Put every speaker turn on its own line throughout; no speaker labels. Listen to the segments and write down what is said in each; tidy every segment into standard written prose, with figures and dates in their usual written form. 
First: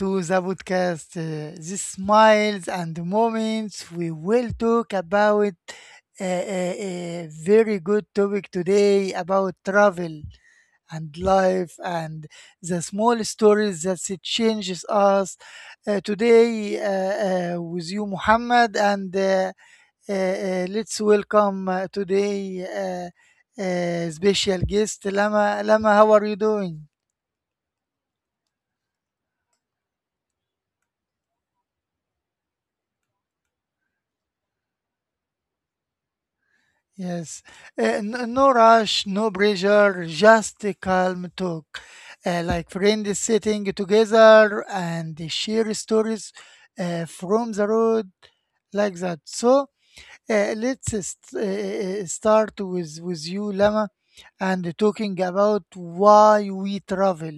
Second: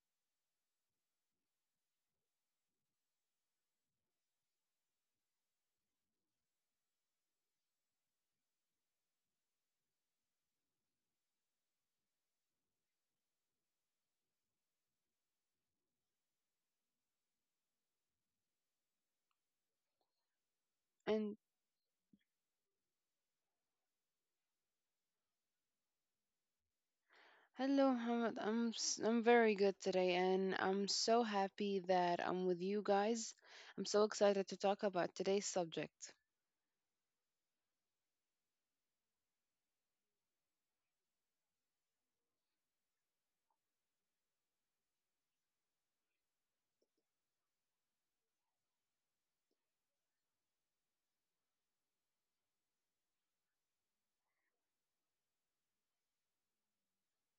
to the podcast. The smiles and moments we will talk about a very good topic today about travel and life and the small stories that it changes us. Today with you, Muhammad, and let's
And
welcome today special guest Lama. Lama, how are you doing?
hello, Mohammed. I'm very good today, and I'm so happy that I'm with you guys. I'm so excited to talk about today's subject.
Yes, no, no rush, no pressure, just a calm talk. Like friends sitting together and they share stories from the road, like that. So start with you, Lama, and talking about why we travel.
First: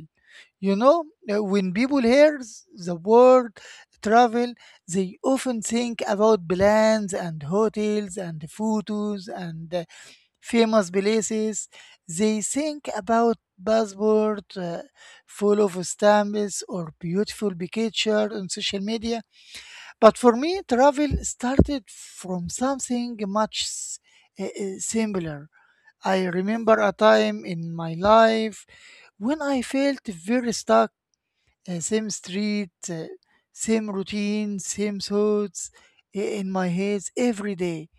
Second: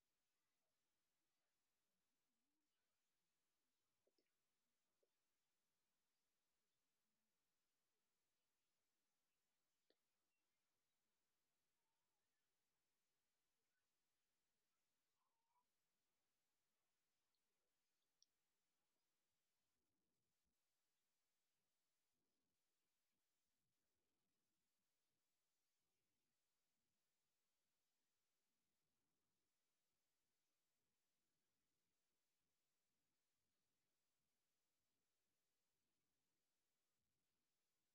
You know, when people hear the word travel, they often think about plans and hotels and photos and famous places. They think about passport full of stamps or beautiful picture on social media. But for me, travel started from something much simpler. I remember a time in my life when I felt very stuck, same street, same routine, same thoughts in my head every day.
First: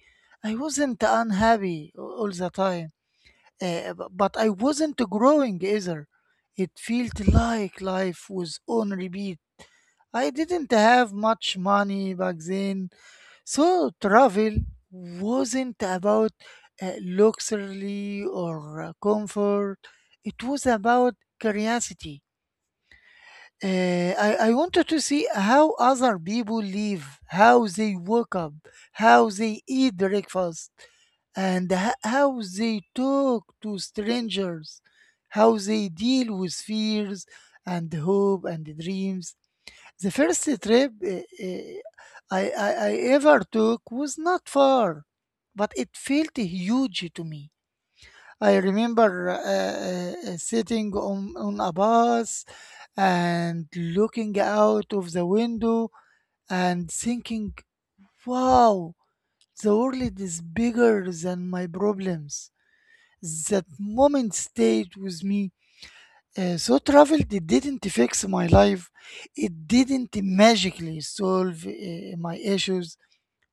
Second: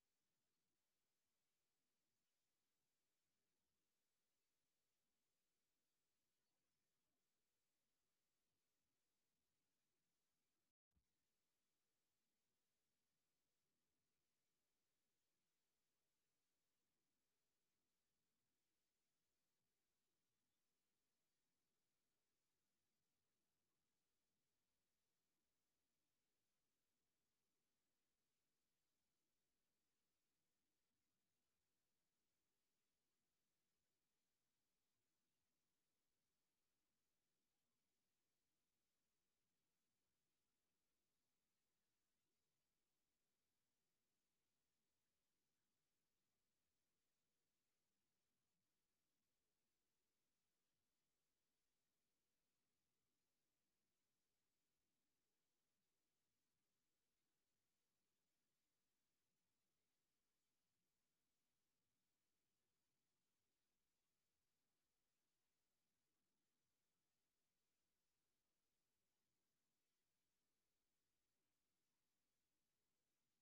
I wasn't unhappy all the time. But I wasn't growing either. It felt like life was on repeat. I didn't have much money back then, so travel wasn't about luxury or comfort. It was about curiosity. I wanted to see how other people live, how they wake up, how they eat breakfast, and how they talk to strangers, how they deal with fears and hope and dreams. The first trip I ever took was not far, but it felt huge to me. I remember sitting on a bus and looking out of the window and thinking, wow, the world is bigger than my problems. That moment stayed with me. So travel it didn't fix my life. It didn't magically solve my issues,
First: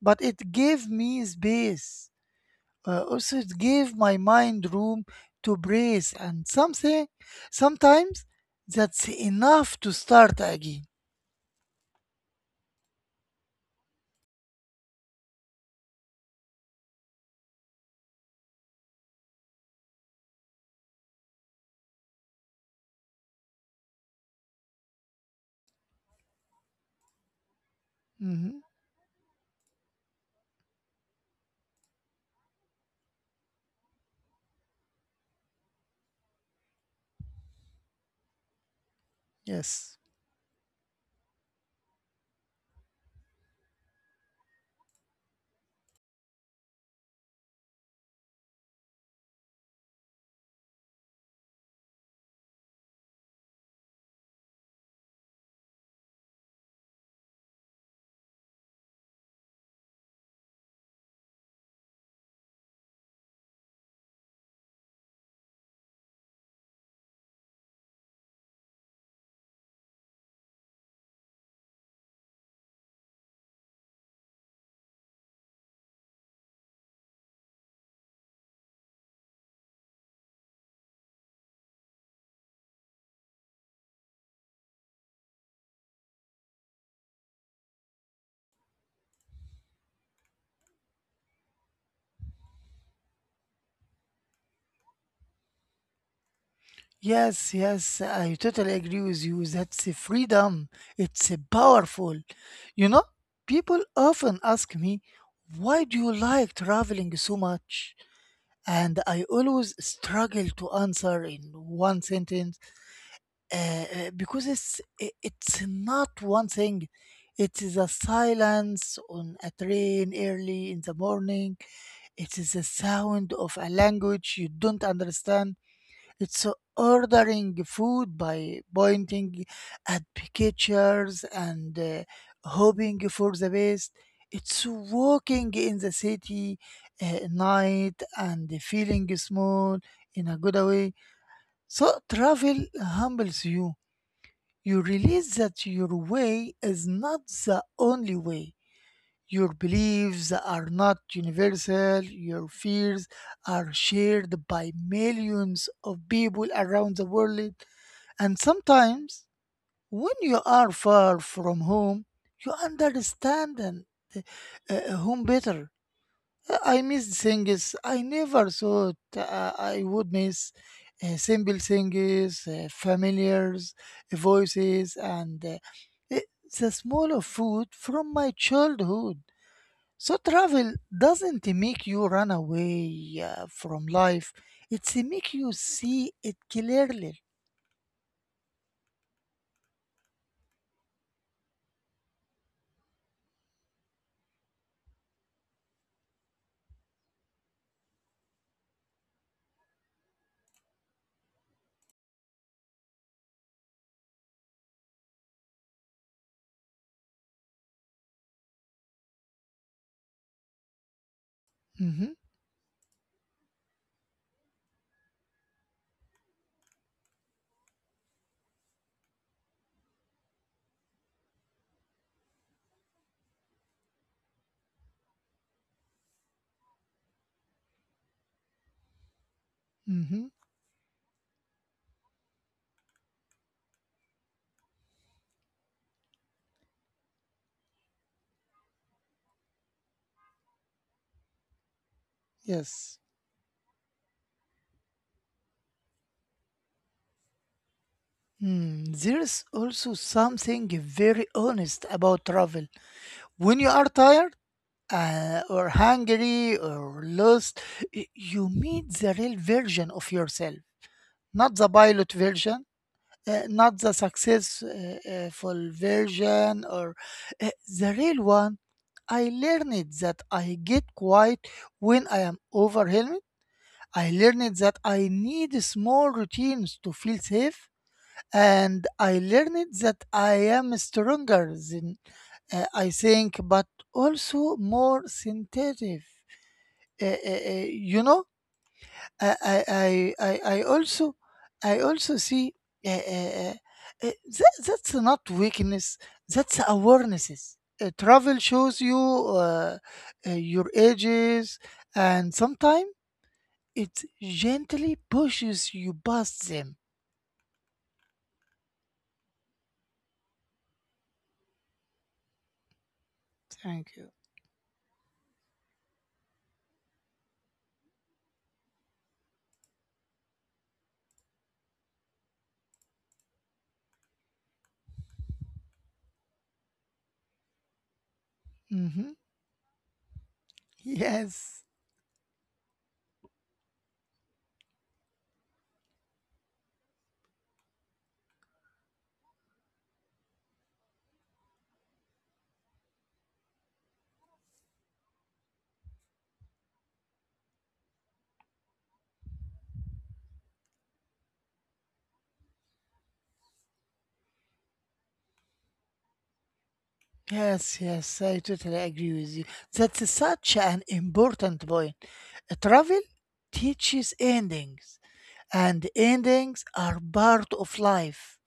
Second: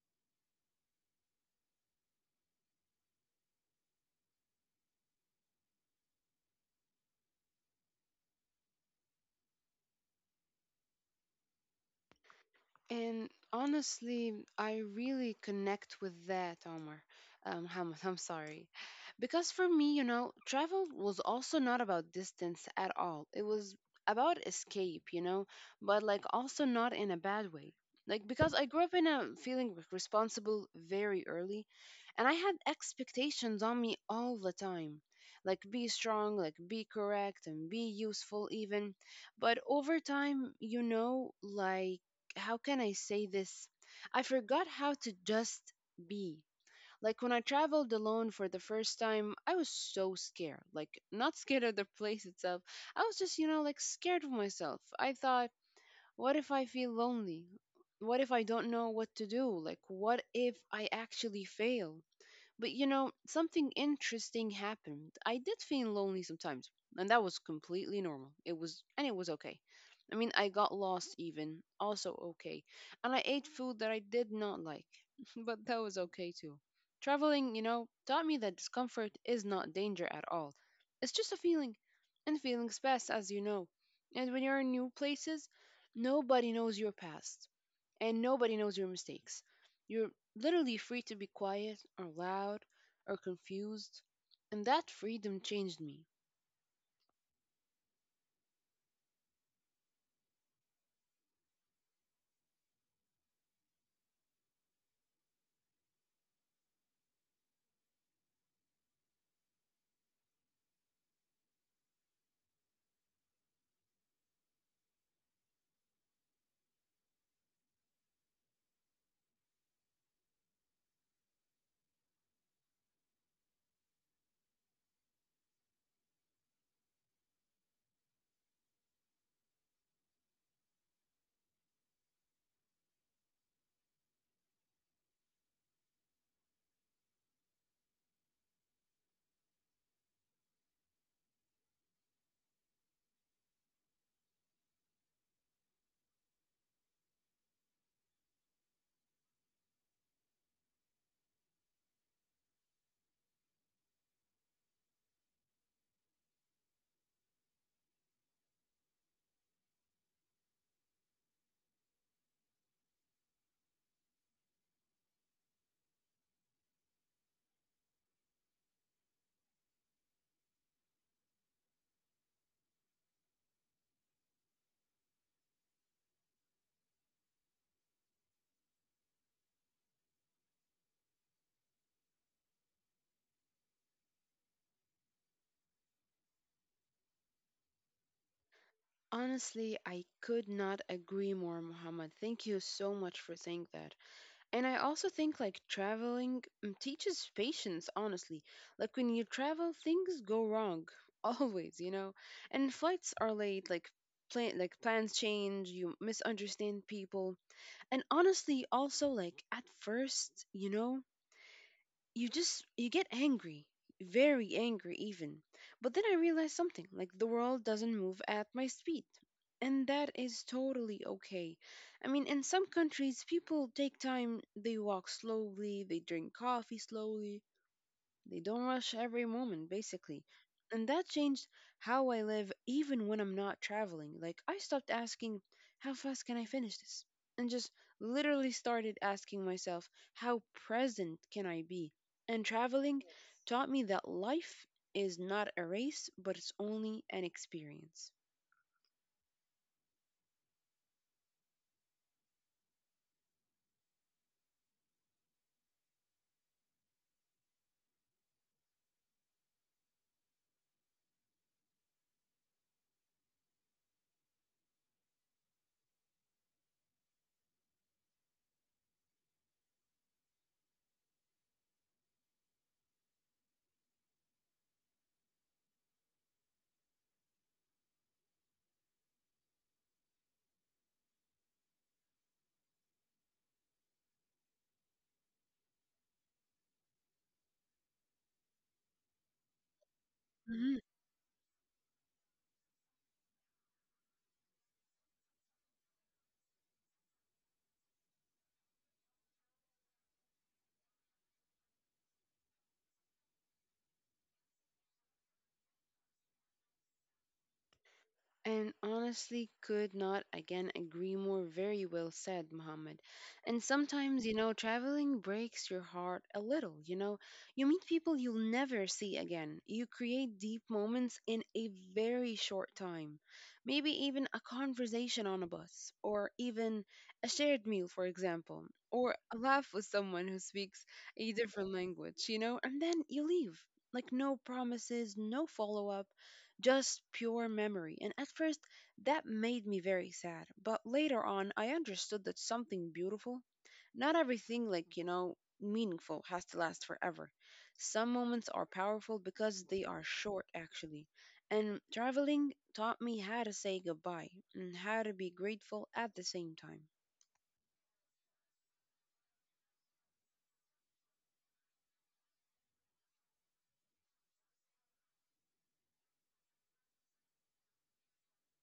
but it gave me space. Also, it gave my mind room to breathe, and sometimes that's enough to start again.
And honestly, I really connect with that, Omar. Hamad, I'm sorry. Because for me, you know, travel was also not about distance at all. It was about escape, you know, but like also not in a bad way. Like, because I
Mhm.
grew up in a feeling responsible very early, and I had expectations on me all the time. Like, be strong, like, be correct, and be useful, even. But over
Yes.
time, you know, like, how can I say this? I forgot how to just be. Like when I traveled alone for the first time, I was so scared. Like, not scared of the place itself. I was just, you know, like scared of myself. I thought, what if I feel lonely? What if I don't know what to do? Like, what if I actually fail? But you know, something interesting happened. I did feel lonely sometimes, and that was completely normal. It was, and it was okay. I mean, I got lost even, also okay. And I ate food that I did not like, but that was okay too. Traveling, you know, taught me that discomfort is not danger at all. It's just a feeling, and feelings pass, as you know. And when you're in new places, nobody knows your past and nobody knows your mistakes. You're literally free to be quiet or loud or confused, and that freedom changed me.
Yes, yes, I totally agree with you. That's a freedom. It's a powerful. You know, people often ask me, why do you like traveling so much? And I always struggle to answer in one sentence it's not one thing. It is a silence on a train early in the morning. It is the sound of a language you don't understand. It's ordering food by pointing at pictures and hoping for the best. It's walking in the city night and feeling small in a good way. So travel humbles you. You realize that your way is not the only way. Your beliefs are not universal, your fears are shared by millions of people around the world. And sometimes, when you are far from home, you understand uh, home better. I miss things I never thought I would miss. Simple things, familiars, voices, and i- the smell of food from my childhood. So travel doesn't make you run away from life. It's make you see it clearly.
Honestly, I could not agree more, Muhammad. Thank you so much for saying that. And I also think like traveling teaches patience, honestly. Like when you travel, things go wrong always, you know. And flights are late, like plans change, you misunderstand people. And honestly, also like at first, you know,
Mm-hmm.
you just you get angry, very angry even, but then I realized something, like the world doesn't move at my speed, and that is totally okay. I mean, in some countries people take time, they walk slowly, they drink coffee slowly, they don't rush every moment, basically.
Mm-hmm.
And that changed how I live even when I'm not traveling. Like, I stopped asking, how fast can I finish this? And just literally started asking myself, how present can I be? And traveling,
Yes.
yes, taught me that life is not a race, but it's only an experience.
Mm, there's also something very honest about travel. When you are tired, or hungry or lost, you meet the real version of yourself, not the pilot version, not the successful version, or uh, the real one. I learned that I get quiet when I am overwhelmed. I learned that I need small routines to feel safe. And I learned that I am stronger than I think, but also more sensitive uh, uh, you know I, I i i I also i also see uh, uh, uh, that's not weakness. That's awarenesses. Travel shows you your ages, and sometimes it gently pushes you past them.
And honestly, could not again agree more. Very well said, Mohammed. And
Thank you.
sometimes, you know, traveling breaks your heart a little. You know, you meet people you'll never see again. You create deep moments in a very short time. Maybe even a conversation on a bus, or even a shared meal, for example, or
Hmm.
a laugh with someone who speaks a different
Yes.
language, you know, and then you leave. Like, no promises, no follow up, just pure memory. And at first, that made me very sad. But later on, I understood that something beautiful, not everything like, you know, meaningful has to last forever. Some moments are powerful because they are short, actually. And traveling taught me how to say goodbye and how to be grateful at the same time.
Yes, yes, I totally agree with you. That's such an important point. Travel teaches endings, and endings are part of life.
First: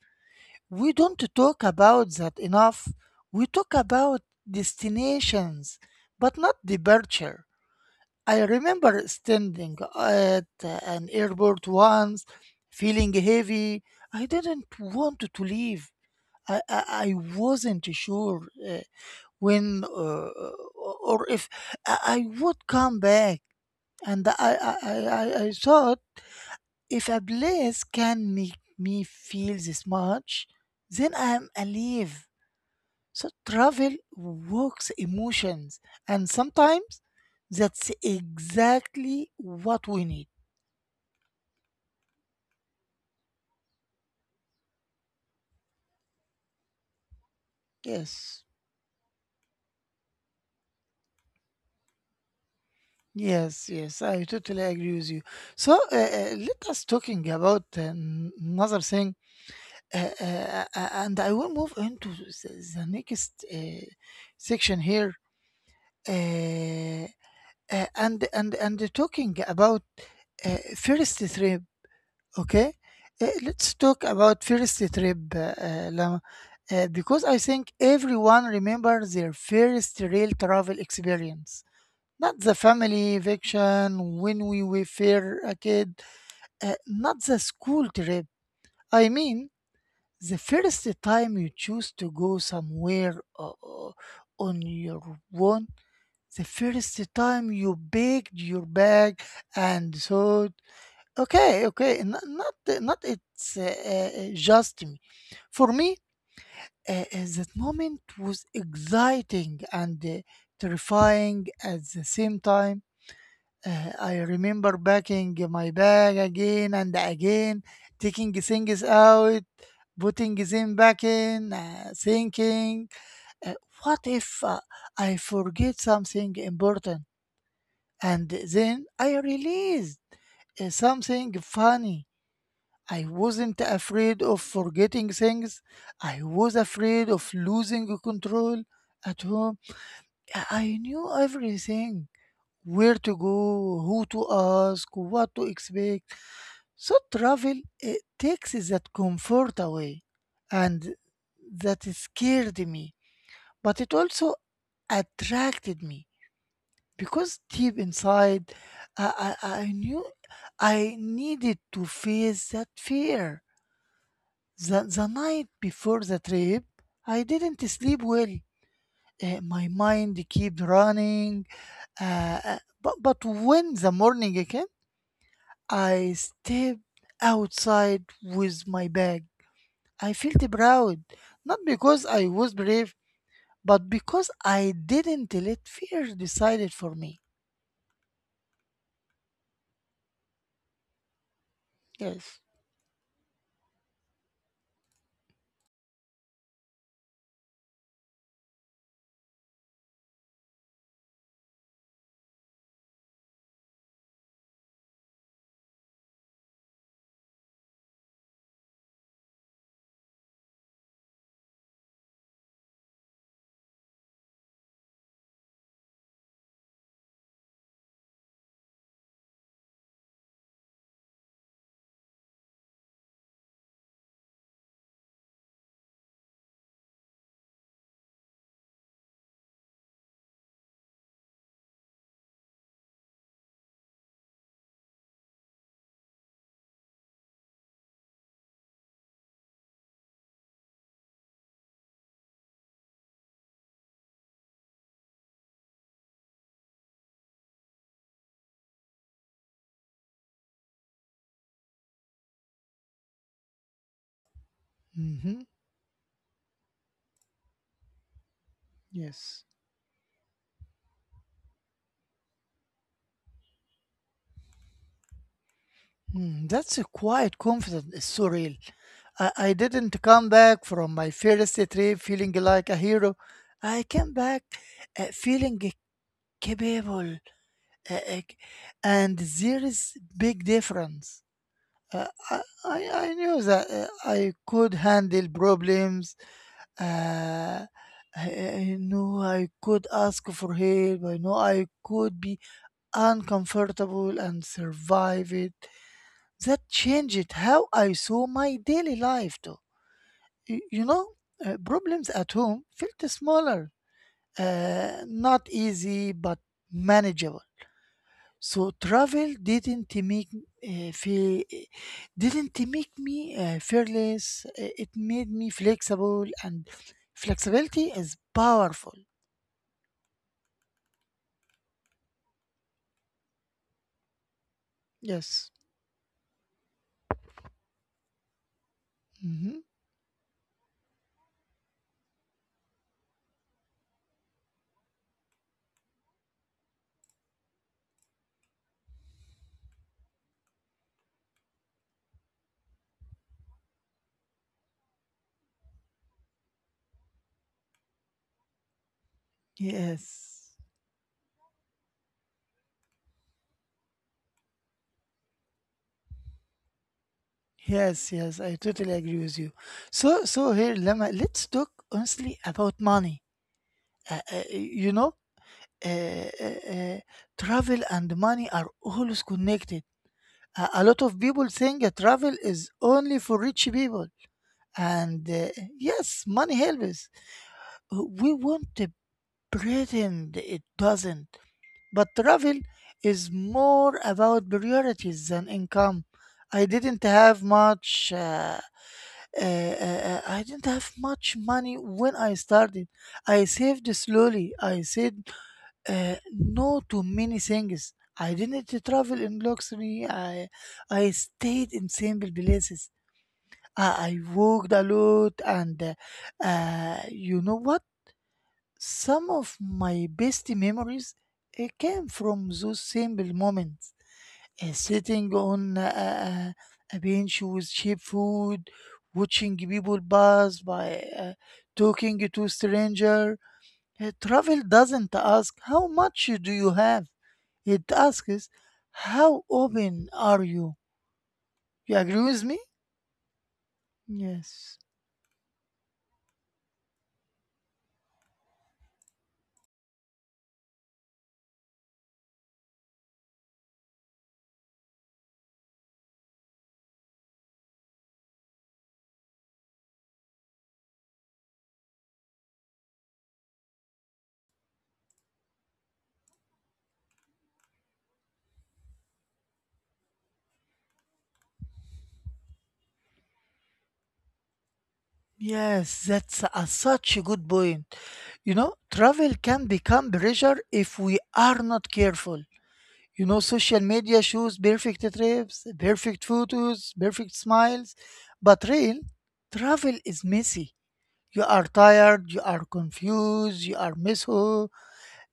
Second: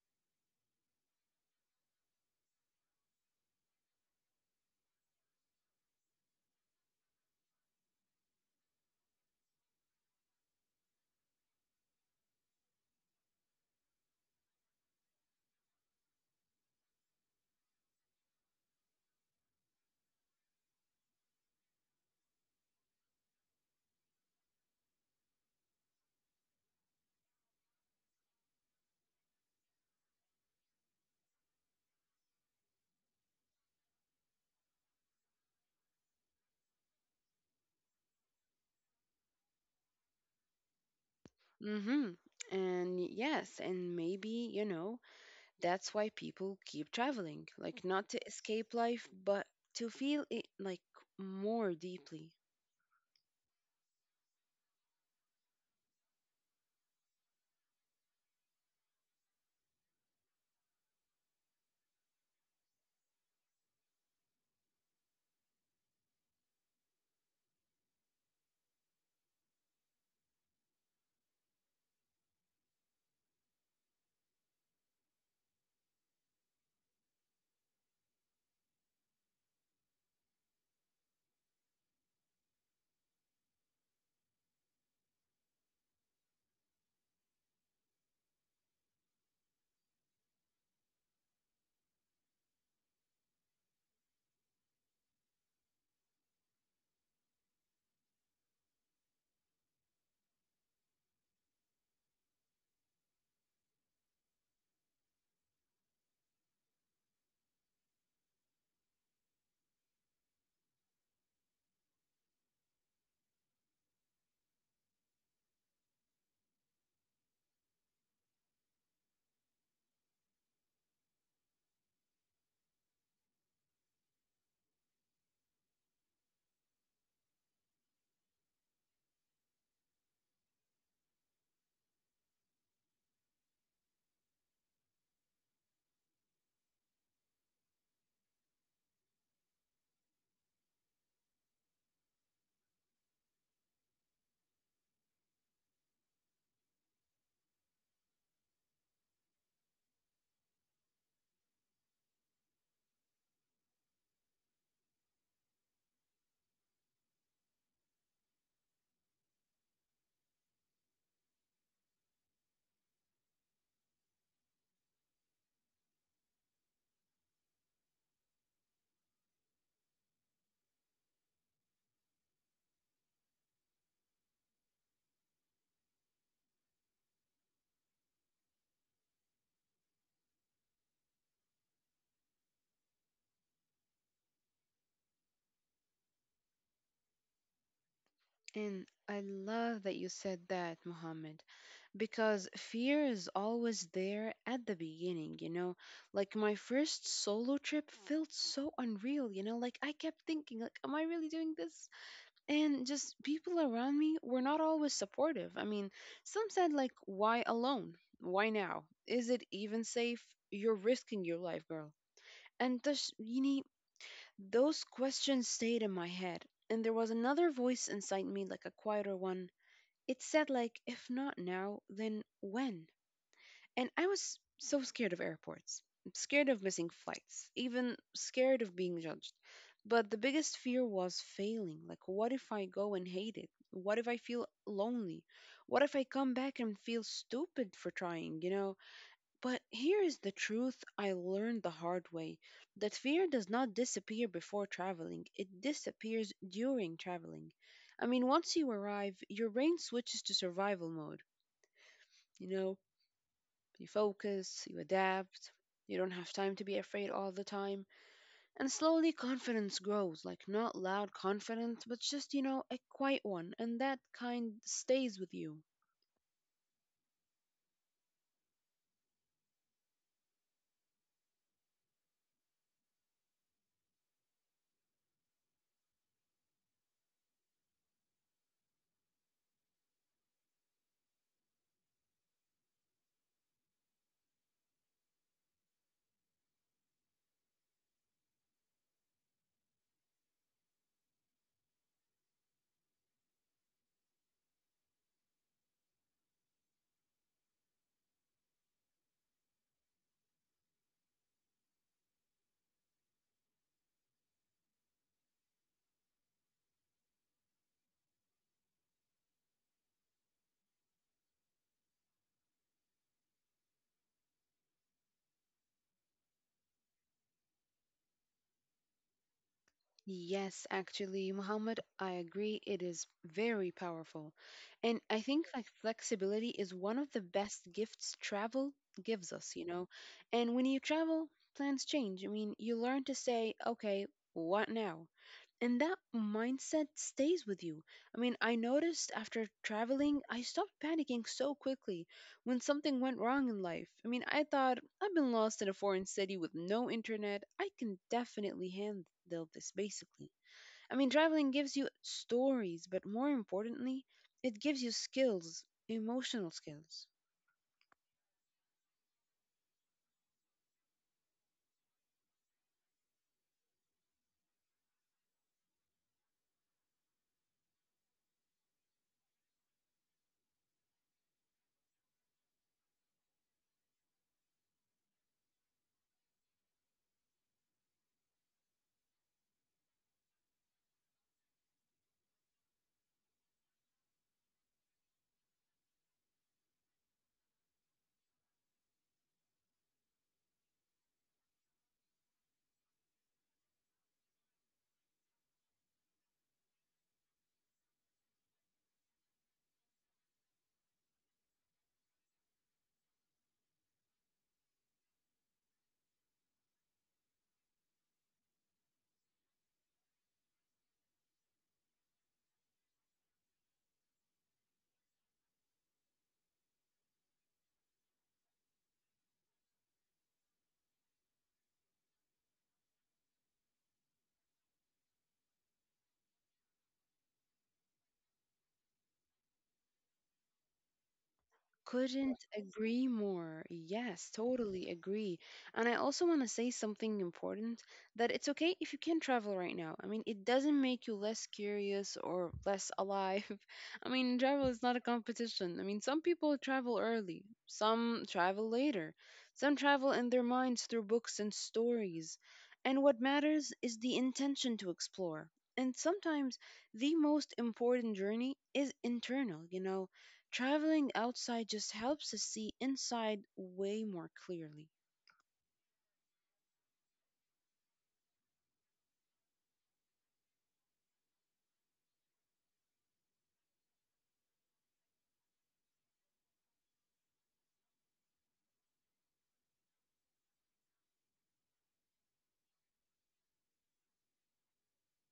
We don't talk about that enough. We talk about destinations, but not departure. I remember standing at an airport once, feeling heavy. I didn't want to leave. I wasn't sure uh, when or if I would come back. And I thought, if a place can make me feel this much, then I am alive. So travel works emotions, and sometimes that's exactly what we need.
Mm-hmm. And yes, and maybe, you know, that's why people keep traveling, like not to
Yes,
escape life, but to feel it like more deeply.
yes, yes. I totally agree with you. So let us talking about another thing, and I will move into the next section here. Uh, and talking about first trip, okay. Let's talk about first trip, Lama, because I think everyone remembers their first real travel experience, not the family vacation when we were fair a kid, uh, not the school trip. I mean, the first time you choose to go somewhere uh, uh, on your own, the first time you baked your bag and thought, okay, n- not not it's just me. For me, that moment was exciting and terrifying at the same time. I remember packing my bag again and again, taking things out, putting them back in, thinking, uh, what if I forget something important? And then I realized something funny. I wasn't afraid of forgetting things. I was afraid of losing control. At home, I knew everything: where to go, who to ask, what to expect. So travel it takes that comfort away. And that scared me, but it also attracted me, because deep inside, I knew I needed to face that fear. The night before the trip, I didn't sleep well. My mind kept running. But when the morning came, I stepped outside with my bag. I felt proud, not because I was brave, but because I didn't let fear decide it for me.
And I love that you said that, Mohammed,
Yes.
because fear is always there at the beginning, you know? Like my first solo trip felt so unreal, you know? Like I kept thinking, like, am I really doing this? And just people around me were not always supportive. I mean, some said like why alone? Why now? Is it even safe? You're risking your life, girl. And thus, Yini, those questions stayed in my head. And there was another voice inside me, like a quieter one. It said, like, if not now, then when? And I was so scared of airports, scared of missing flights, even scared of being judged. But the biggest fear was failing. Like, what if I go and hate it? What if I feel lonely? What if I come back and feel stupid for trying, you know? But here is the truth I learned the hard way, that fear does not disappear before traveling, it disappears during traveling. I mean, once you arrive, your brain switches to survival mode. You know, you focus, you
Hmm.
adapt, you don't have time to be afraid all the time. And slowly
Yes.
confidence grows, like not loud confidence, but just, you know, a quiet one. And that kind stays with you.
Hmm, that's a quiet confidence. It's so. I didn't come back from my first trip feeling like a hero. I came back feeling capable, uh, uh, and there is big difference. I knew that I could handle problems. Uh, I know I could ask for help. I know I could be uncomfortable and survive it. That changed how I saw my daily life too. You know, problems at home felt smaller, not easy, but manageable. So travel didn't make feel, didn't make me fearless. It made me flexible, and flexibility is powerful.
Yes, actually, Muhammad, I agree. It is very powerful. And I
Yes.
think like flexibility is one of the best gifts travel gives
Hmm.
us, you know. And when you travel, plans change. I mean, you learn to say, okay, what now? And that mindset stays with you. I mean, I noticed after traveling, I stopped panicking so quickly when something went wrong in life. I mean, I thought I've been lost in a foreign city with no internet. I can definitely handle this, basically.
Yes.
I mean, traveling gives you stories, but more importantly, it gives you skills, emotional skills.
Yes. Yes. I totally agree with you. So, so here, Lama, let's talk honestly about money. You know, uh, uh, uh, travel and money are always connected. A lot of people think that travel is only for rich people. And yes, money helps. We want to pretend it doesn't. But travel is more about priorities than income. I didn't have much. Uh, I didn't have much money when I started. I saved slowly. I said no to many things. I didn't travel in luxury. I stayed in simple places. I walked a lot, and you know what? Some of my best memories came from those simple moments. Sitting on a bench with cheap food, watching people pass by, talking to strangers. Travel doesn't ask how much do you have. It asks how open are you. You agree with
Couldn't
me?
agree more. Yes,
Yes.
totally agree. And I also want to say something important, that it's okay if you can not travel right now. I mean, it doesn't make you less curious or less alive. I mean, travel is not a competition. I mean, some people travel early, some travel later, some travel in their minds through books and stories. And what matters is the intention to explore. And sometimes the most important journey is internal, you know. Traveling outside just helps us see inside way more clearly.
Yes, that's a, such a good point. You know, travel can become pressure if we are not careful. You know, social media shows perfect trips, perfect photos, perfect smiles, but real travel is messy. You are tired, you are confused, you are mishap.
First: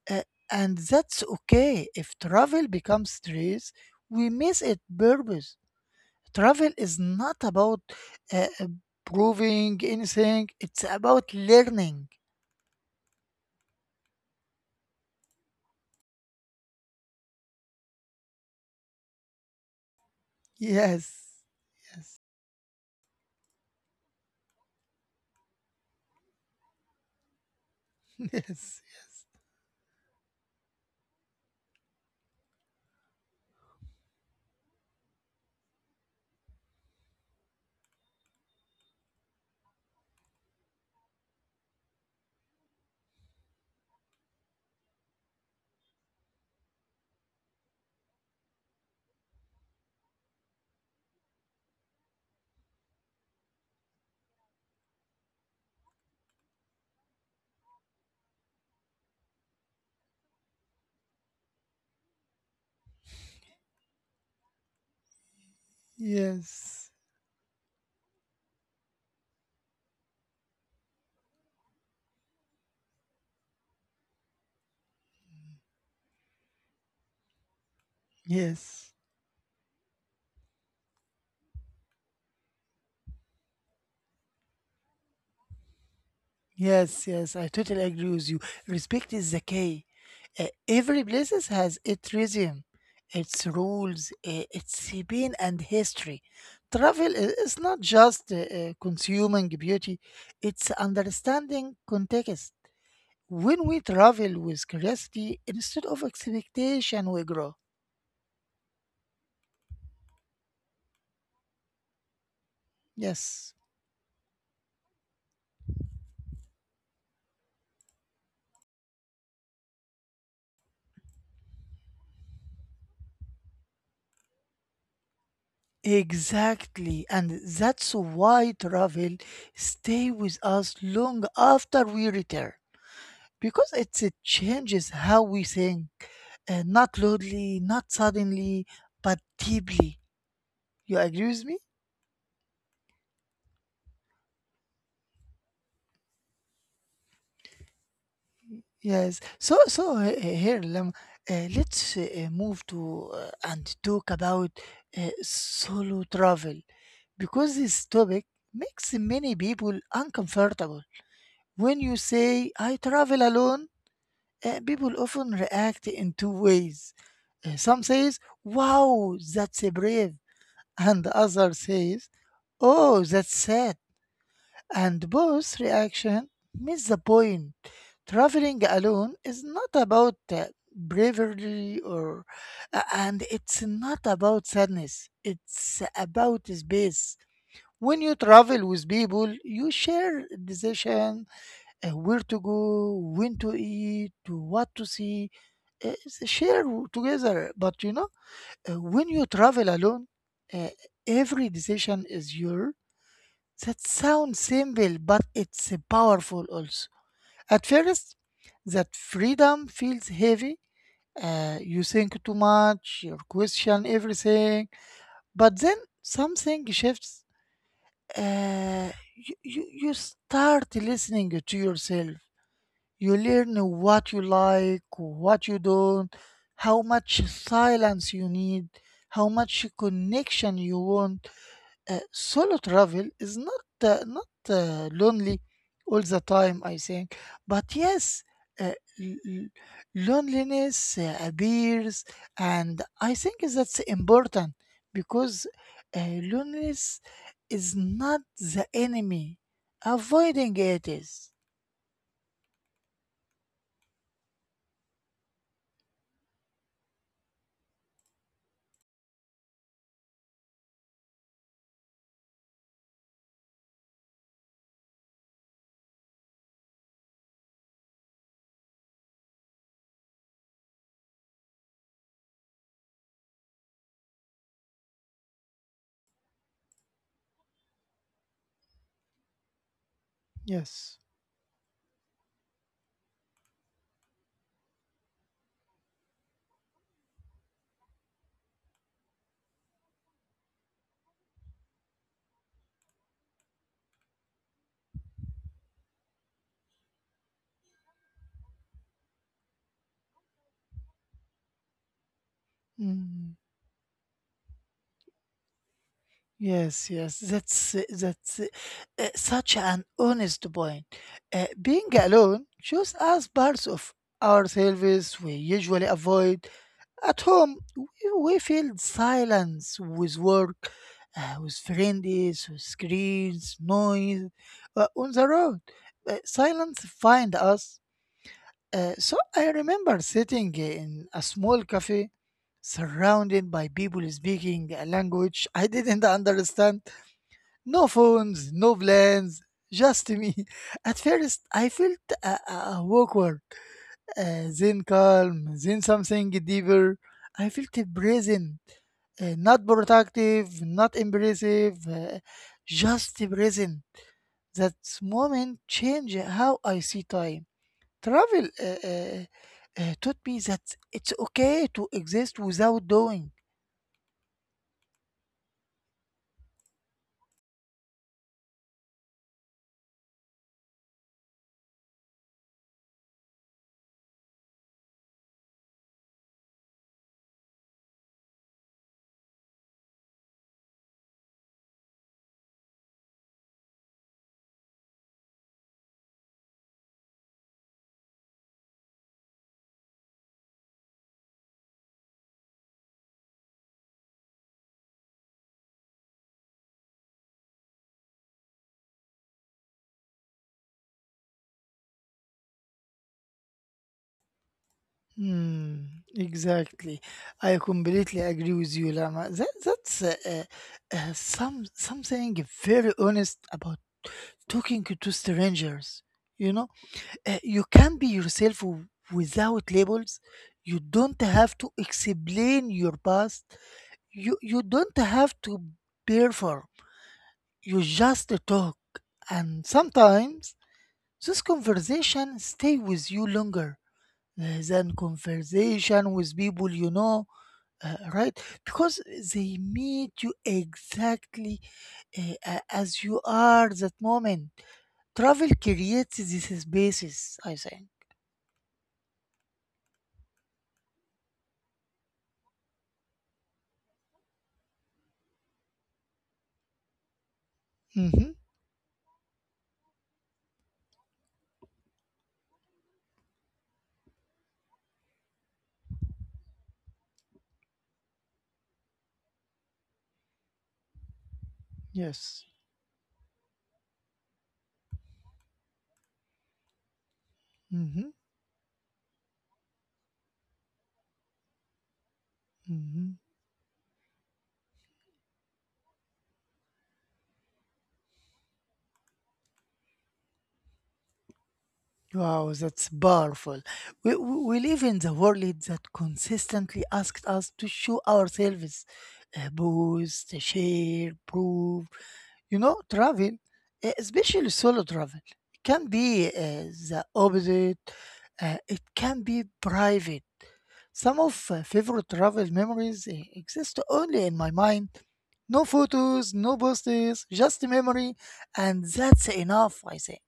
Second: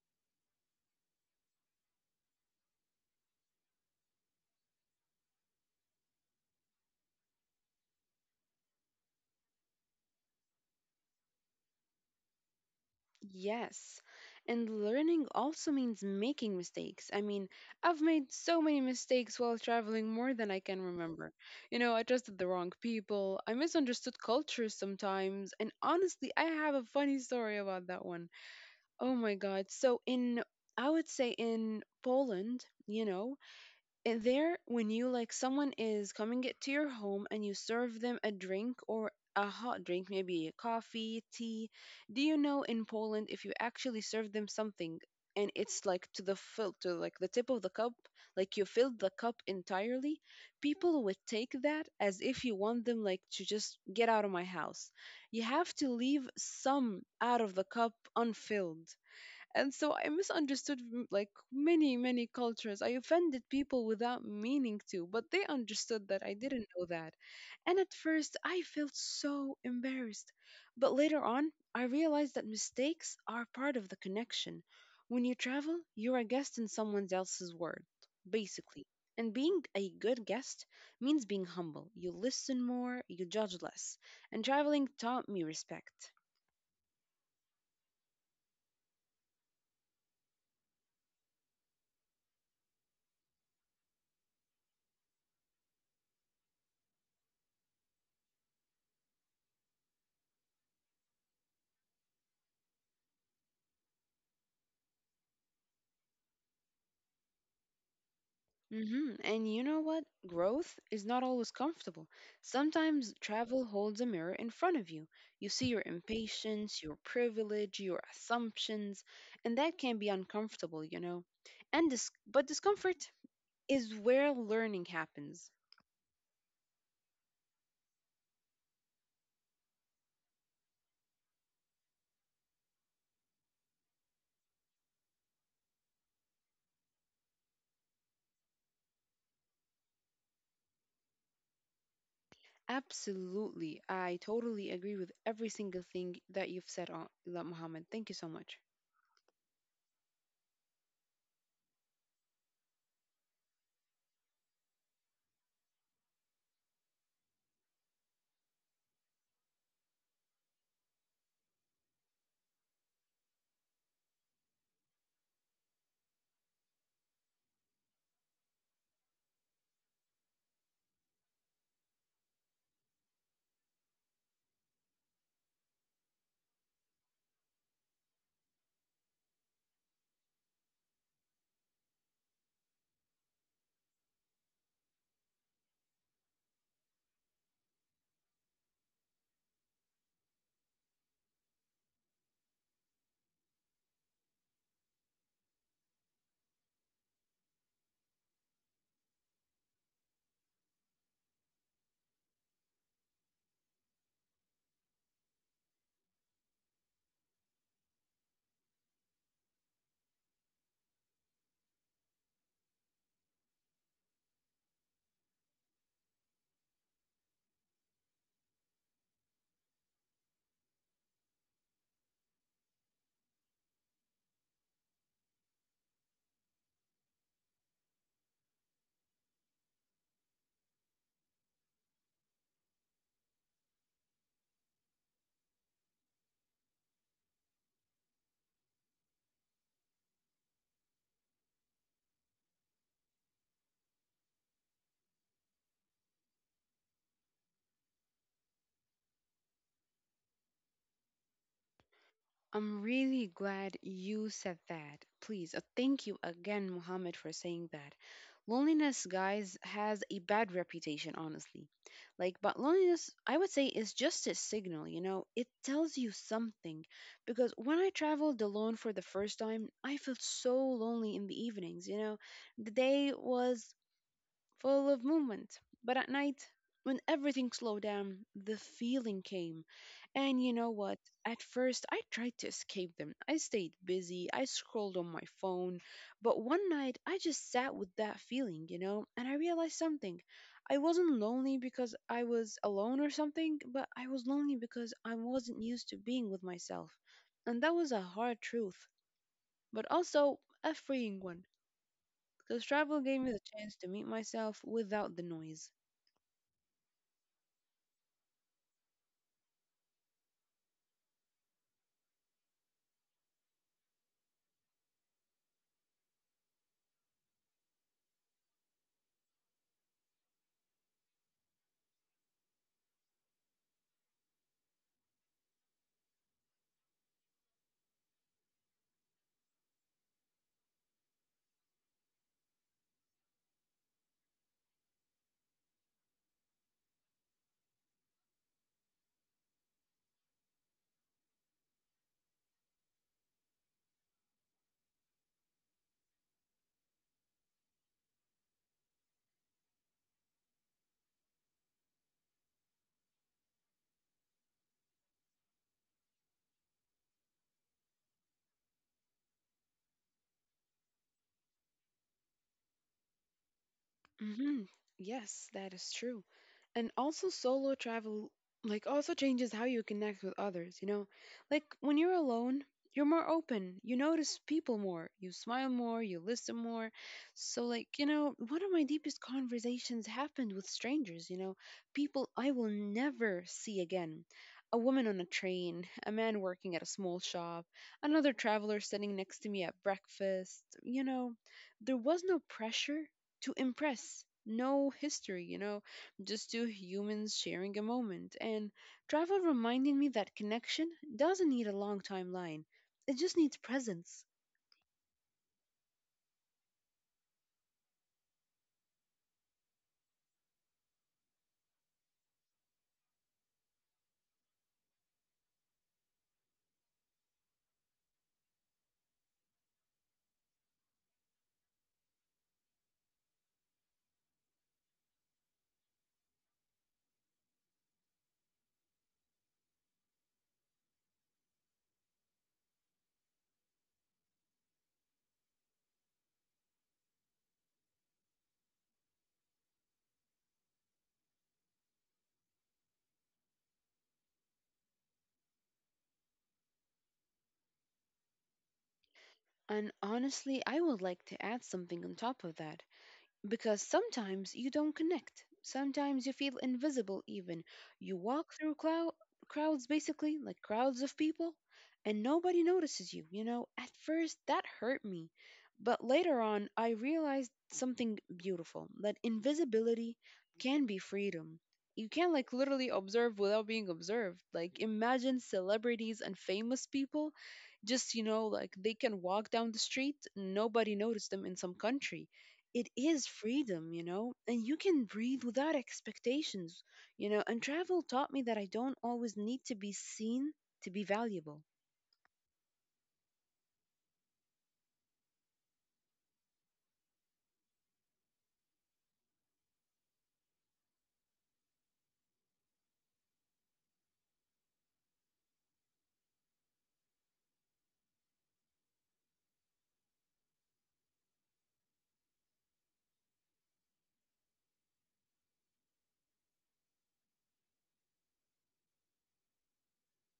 Uh, and that's okay. If travel becomes stress, we miss its purpose. Travel is not about uh, uh, proving anything. It's about learning.
Yes. And learning also means making mistakes. I mean, I've made so many mistakes while traveling, more than I can
Yes.
remember. You know, I
Yes.
trusted the wrong people, I misunderstood cultures sometimes, and honestly, I have a funny story about that one.
Yes, yes,
Oh my God. I would say in Poland, you know. And there, when you like someone is coming it to your home and you serve them a drink or a hot drink, maybe coffee, tea, do you know in Poland if you actually serve them something and it's like to the fill to like the tip of the cup, like you filled the cup entirely, people would take that as if you want them like to just get out of my house. You have to leave some out of the cup unfilled. And so I misunderstood, like many cultures. I offended people without meaning to, but they understood that I didn't know
yes,
that. And at first I felt so embarrassed, but later on I realized that mistakes are part of the connection. When you travel, you're a guest in someone else's world, basically.
yes.
And being a good guest means being humble. You listen more, you judge less. And traveling taught me respect.
Yes, yes, I totally agree with you. Respect is the key. Every places has its rhythm, its rules, its been and history. Travel is not just consuming beauty; it's understanding context. When we travel with curiosity instead of expectation, we grow.
Hmm. And you know what? Growth is not always comfortable. Sometimes travel
Yes.
holds a mirror in front of you. You see your impatience, your privilege, your assumptions, and that can be uncomfortable, you know. And but discomfort is where learning happens.
Exactly, and that's why travel stay with us long after we return, because it changes how we think, not loudly, not suddenly, but deeply. You agree with me?
Absolutely. I totally agree with every single thing that you've said on Muhammad. Thank you so much.
Yes. So, so here, Lam, let's move to and talk about solo travel, because this topic makes many people uncomfortable. When you say, I travel alone, people often react in two ways. Some says, wow, that's brave. And the other says, oh, that's sad. And both reaction miss the point. Traveling alone is not about bravery, and it's not about sadness. It's about space. When you travel with people, you share decision, where to go, when to eat, what to see, share together. But you know, when you travel alone, uh, every decision is yours. That sounds simple, but it's powerful also. At first, that freedom feels heavy. You think too much, you question everything. But then something shifts. Uh, you start listening to yourself. You learn what you like, what you don't, how much silence you need, how much connection you want. Solo travel is not lonely all the time, I think. But yes, uh, l- l- loneliness appears, and I think that's important because uh, loneliness is not the enemy. Avoiding it is.
I'm really glad you said that. Please, thank you again, Mohammed, for saying that. Loneliness, guys, has a bad reputation, honestly. Like, but loneliness, I would say, is just a signal, you know? It tells you something. Because when I traveled alone for the first time, I felt so lonely in the evenings, you know? The day was full of movement. But at night, when everything slowed down, the feeling came. And you know what?
Yes.
At first, I tried to escape them. I stayed busy, I scrolled on my phone. But one night, I just sat with that feeling, you know, and I realized something. I wasn't lonely because I was alone or something, but I was lonely because I wasn't used to being with myself. And that was a hard truth, but also a freeing one, because travel gave me the
Mm.
chance to meet myself without the noise.
Yes, yes, that's such an honest point. Being alone shows us parts of ourselves we usually avoid. At home, we feel silence with work, with friends, with screens, noise. On the road, silence find us. So I remember sitting in a small cafe, surrounded by people speaking a language I didn't understand, no phones, no plans, just me. At first, I felt awkward, then calm, then something deeper. I felt present, not protective, not impressive, just present. That moment changed how I see time. Travel taught me that it's okay to exist without doing.
Hmm. Yes, that is true. And also, solo travel, like, also changes how you connect with others, you know? Like, when you're alone, you're more open, you notice people more, you smile more, you listen more. So, like, you know, one of my deepest conversations happened with strangers, you know, people I will never see again. A woman on a train, a man working at a small shop, another traveler sitting next to me at breakfast, you know, there was no pressure to impress. No history, you know, just two humans sharing a moment. And travel reminded me that connection doesn't need a long timeline, it just needs presence.
Hmm, exactly. I completely agree with you, Lama. That's something very honest about talking to strangers. You know, you can be yourself without labels. You don't have to explain your past. You don't have to perform. You just talk, and sometimes this conversation stay with you longer than conversation with people you know, right, because they meet you exactly as you are that moment. Travel creates this basis, I think.
And honestly, I would like to add something on top of that. Because sometimes you don't connect. Sometimes you feel invisible, even. You
Hmm
walk through crowds, basically, like crowds of people, and nobody notices you. You know, at first that hurt me. But later on, I realized something beautiful that invisibility can be freedom. You can, like,
Yes.
literally observe without being observed. Like, imagine celebrities and famous people just,
hmm
you know, like they can walk down the street, nobody noticed them in some country, it is
hmm
freedom, you know, and you can breathe without expectations, you know, and travel taught me that I don't always need to be seen to be valuable.
Wow, that's powerful. We live in the world that consistently asks us to show ourselves, boast, share, prove. You know, travel, especially solo travel, can be the opposite. It can be private. Some of favorite travel memories exist only in my mind. No photos, no posters, just memory, and that's enough, I say.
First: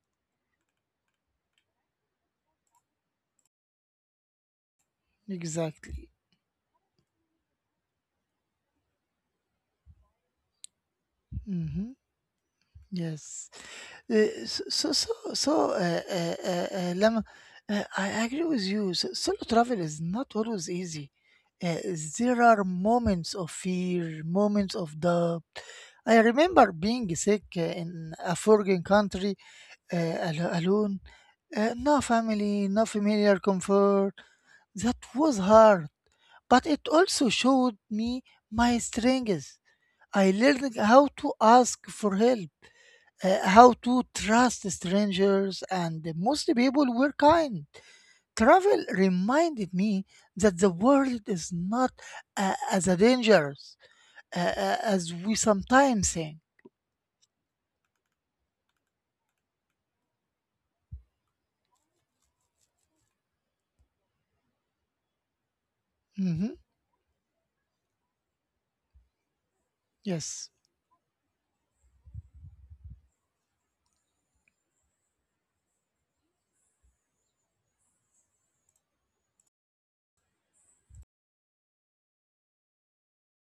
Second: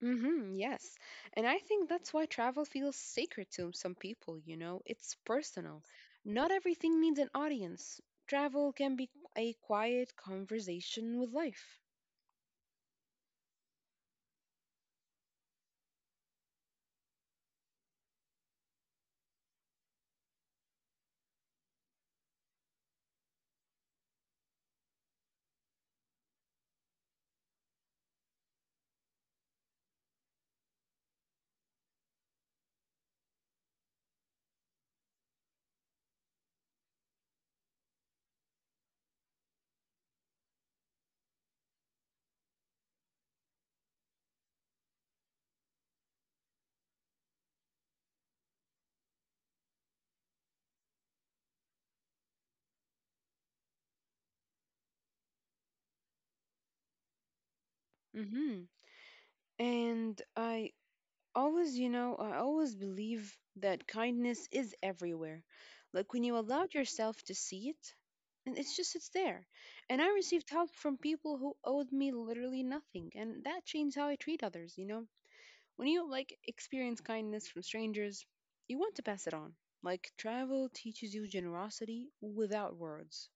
Hmm, yes. And I think that's why travel feels sacred to some people, you know, it's personal.
Exactly.
Not everything needs an audience. Travel can be a quiet conversation with life.
hmm Yes. So so so so, Lama, I agree with you. So, solo travel is not always easy. Uh, there are moments of fear, moments of doubt. I remember being sick in a foreign country, alone, no family, no familiar comfort. That was hard, but it also showed me my strengths. I learned how to ask for help, how to trust strangers, and most people were kind. Travel reminded me that the world is not as dangerous as we sometimes think.
hmm And I always, I always believe that kindness is everywhere. Like when you
Mhm.
allowed yourself to see it, and it's there. And I
Yes.
received help from people who owed me literally nothing, and that changed how I treat others, you know? When you like experience kindness from strangers, you want to pass it on. Like travel teaches you generosity without words.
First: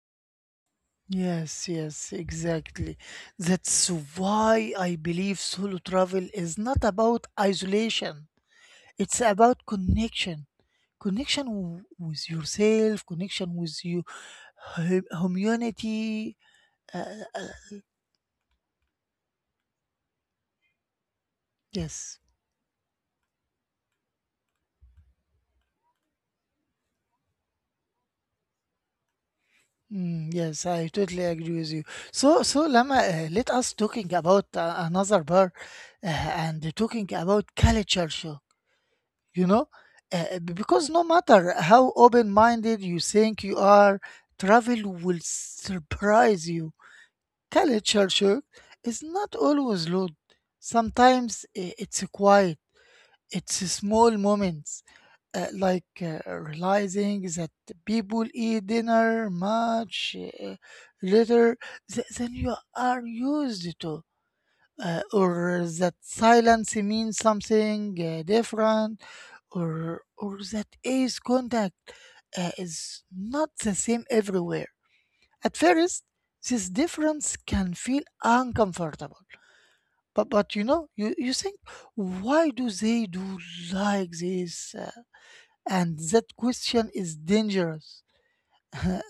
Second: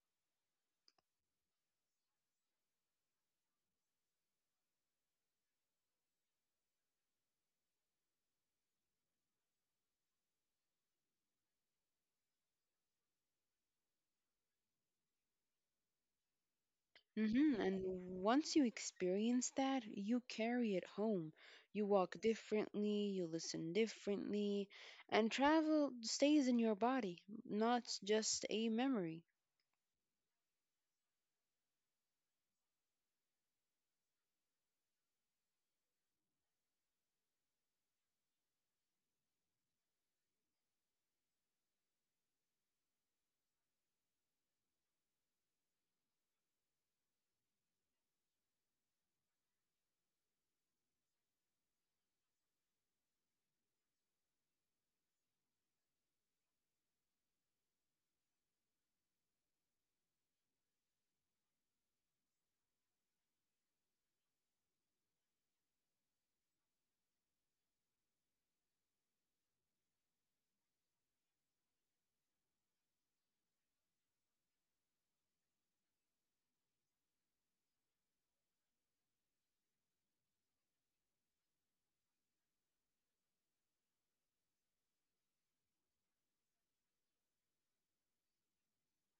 Yes, yes, exactly. That's why I believe solo travel is not about isolation. It's about connection. Connection with yourself, connection with you, humanity, uh, uh,
And once you experience that, you carry it home. You
yes.
walk differently, you listen differently, and travel stays in your body, not just a memory.
Mm, yes, I totally agree with you. So, so Lama, let us talking about another bar, and talking about culture shock. You know, because no matter how open-minded you think you are, travel will surprise you. Culture shock is not always loud. Sometimes it's quiet. It's small moments, like realizing that people eat dinner much later than you are used to, or that silence means something different, or that eyes contact is not the same everywhere. At first, this difference can feel uncomfortable, but you know, you think, why do they do like this? And that question is dangerous. A-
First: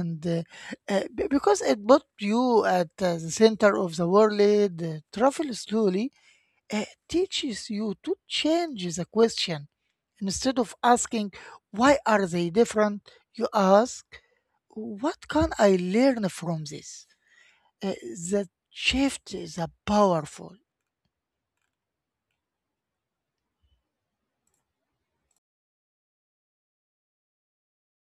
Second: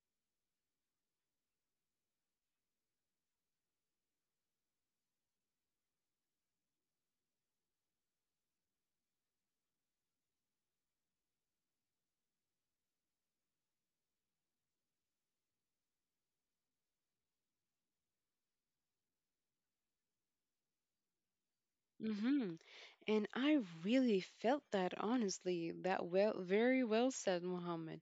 and uh, because it put you at the center of the world. Uh, travel slowly teaches you to change the question. Instead of asking, why are they different, you ask, what can I learn from this? Uh, that shift is a powerful.
hmm And I really felt that, honestly. That, well, very well said, Mohammed.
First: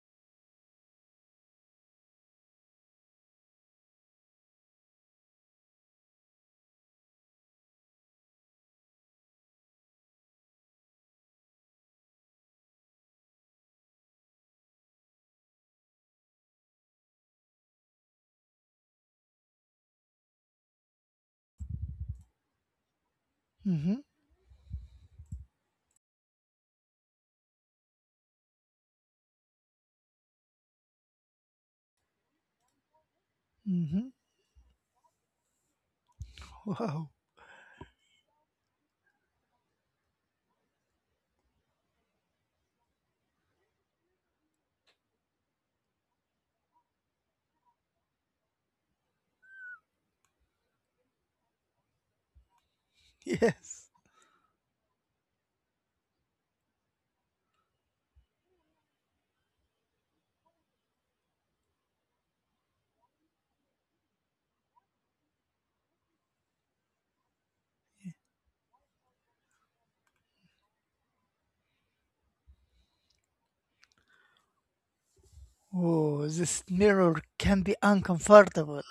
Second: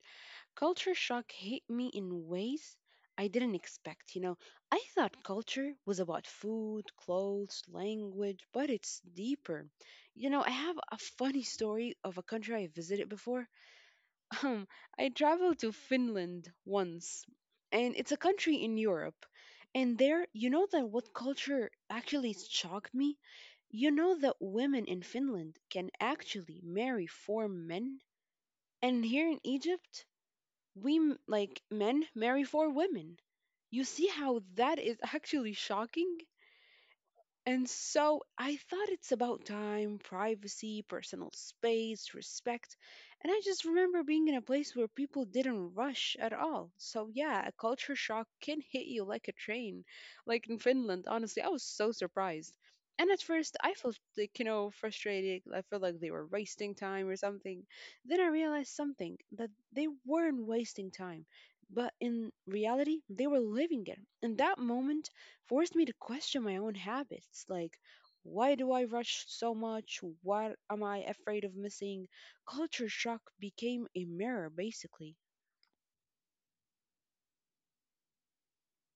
Culture shock hit me in ways I didn't expect. You know, I thought culture was about food, clothes, language, but it's deeper. You know, I have a funny story of a country I visited before. Um, I traveled to Finland once, and it's a country in Europe. And there, you know that what culture actually shocked me? You
Hmm
know that women in Finland can actually marry four men? And here in Egypt, like men marry for women. You see
hmm
how that is actually shocking?
Wow.
And so I thought it's about time, privacy, personal space, respect. And I just remember being in a place where people didn't rush at all. So, yeah, a culture shock can hit you like a train. Like in Finland, honestly, I was so surprised. And at first, I
Yes.
felt like, you know, frustrated. I felt like they were wasting time or something. Then I realized something, that they weren't wasting time. But in reality, they were living it. In that moment, forced me to question my own habits. Like, why do I rush so much? What am I afraid of missing? Culture shock became a mirror, basically.
Oh, this mirror can be uncomfortable.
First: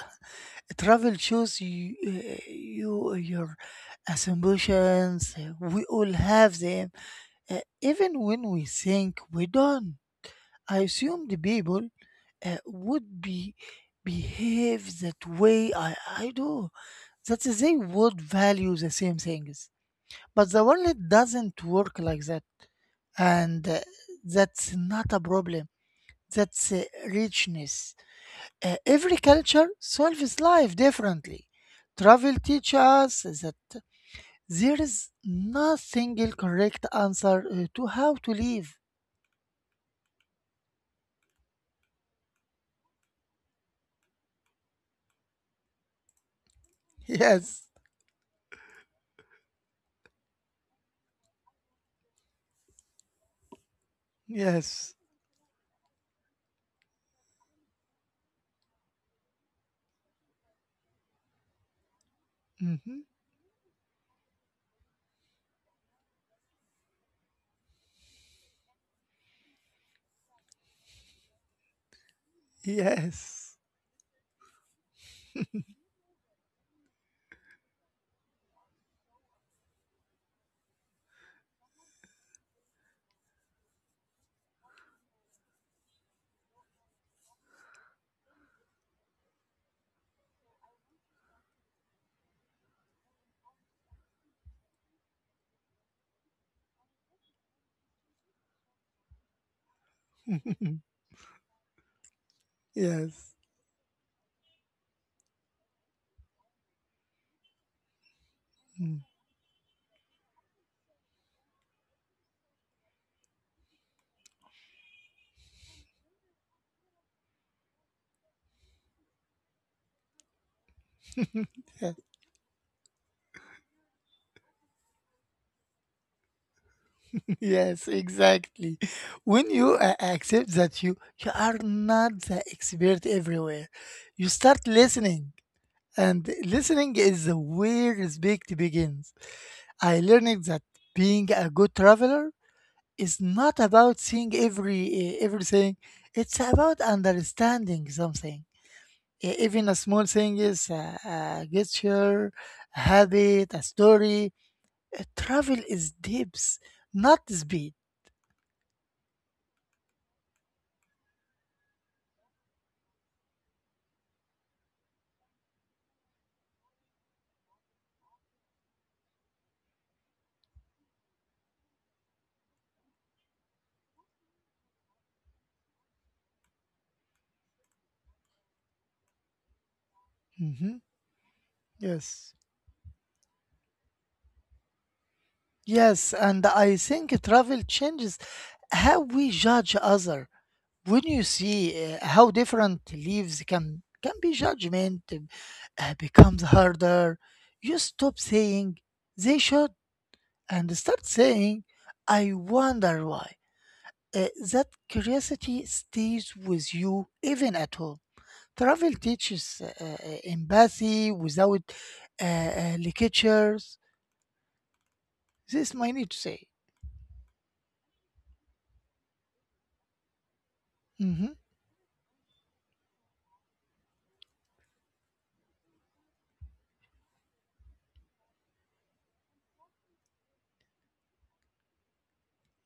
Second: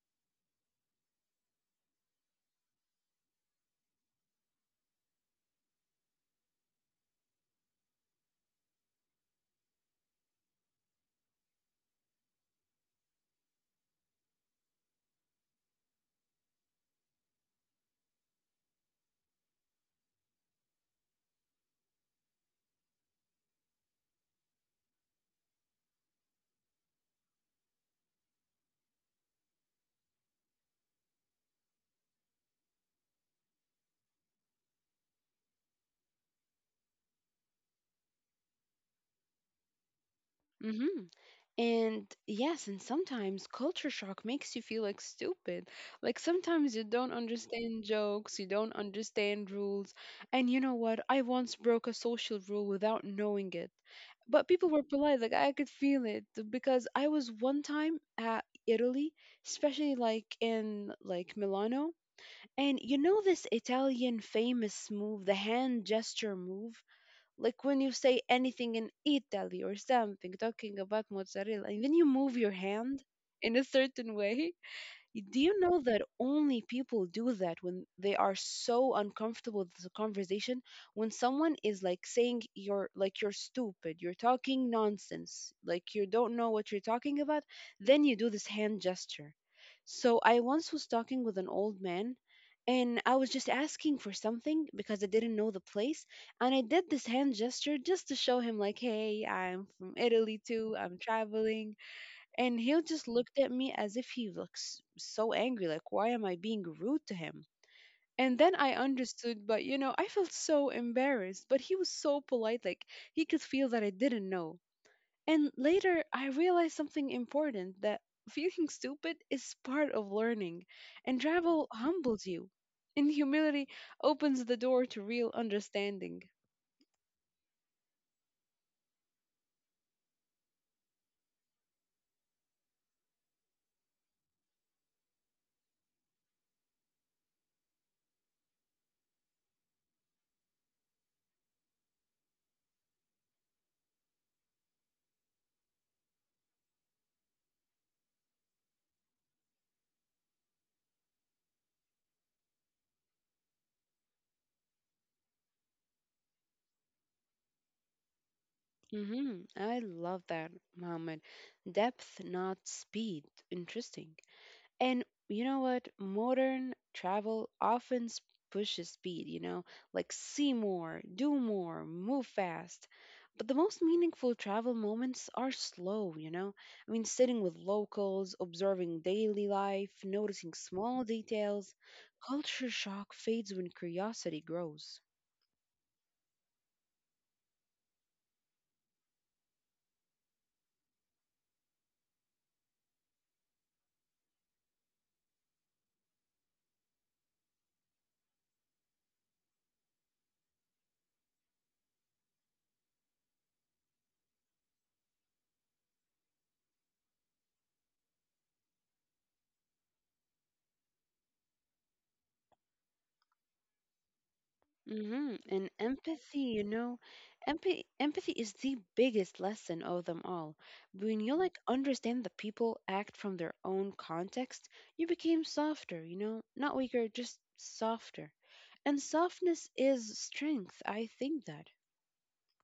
Travel shows you, your assumptions. We all have them, even when we think we don't. I assume the people would be behave that way I do, that they would value the same things. But the world doesn't work like that, and that's not a problem. That's richness. Every culture solves life differently. Travel teaches us that there is no single correct answer to how to live.
Mm-hmm. And yes, and sometimes culture shock makes you feel like stupid. Like sometimes you don't
Yes,
understand jokes, you don't understand rules. And you know what? I once broke a social rule without knowing it. But people were
yes.
polite, like I could feel it, because I was one time at Italy, especially like in like Milano, and
Mhm.
you know this Italian famous move, the hand gesture move, like when you say anything in Italy or something, talking about mozzarella, and then you move your hand
Yes.
in a certain way. Do you know that only people do that when they are so uncomfortable with the conversation? When someone is like saying you're like you're stupid, you're talking nonsense, like you don't know what you're talking about, then you do this hand gesture. So I once was talking with an old man, and I was just asking for something because I didn't know the place, and I did this hand gesture just to show him like, hey, I'm from Italy too, I'm traveling. And he just
Yes.
looked at me as if he looks so angry, like why am I being rude to him? And then I
Mm.
understood, but you know, I felt so embarrassed, but he was so polite, like he could feel that I didn't know. And later I realized something important, that feeling stupid is part of learning, and travel humbles you, and humility opens the door to real understanding.
Yes, exactly. When you accept that you are not the expert everywhere, you start listening, and listening is where respect begins. I learned that being a good traveler is not about seeing everything. It's about understanding something. Even a small thing is a gesture, a habit, a story. Travel is depth, not speed.
I love that, Mohammed. Depth, not speed. Interesting. And you know what? Modern travel often pushes speed, you know, like see more, do more, move fast. But the most meaningful travel moments are slow, you know? I mean, sitting with locals, observing daily life, noticing
Mhm.
small details.
Yes,
Culture shock fades when curiosity grows.
yes, and I think travel changes how we judge others. When you see how different leaves can be judgment, becomes harder. You stop saying they should and start saying I wonder why. That curiosity stays with you even at home. Travel teaches empathy without lectures.
And
This I need to
empathy,
say.
empathy is the biggest lesson of them all. When
Mm-hmm.
you like understand that people act from their own context, you became softer, you know, not weaker, just softer. And softness is strength. I think that.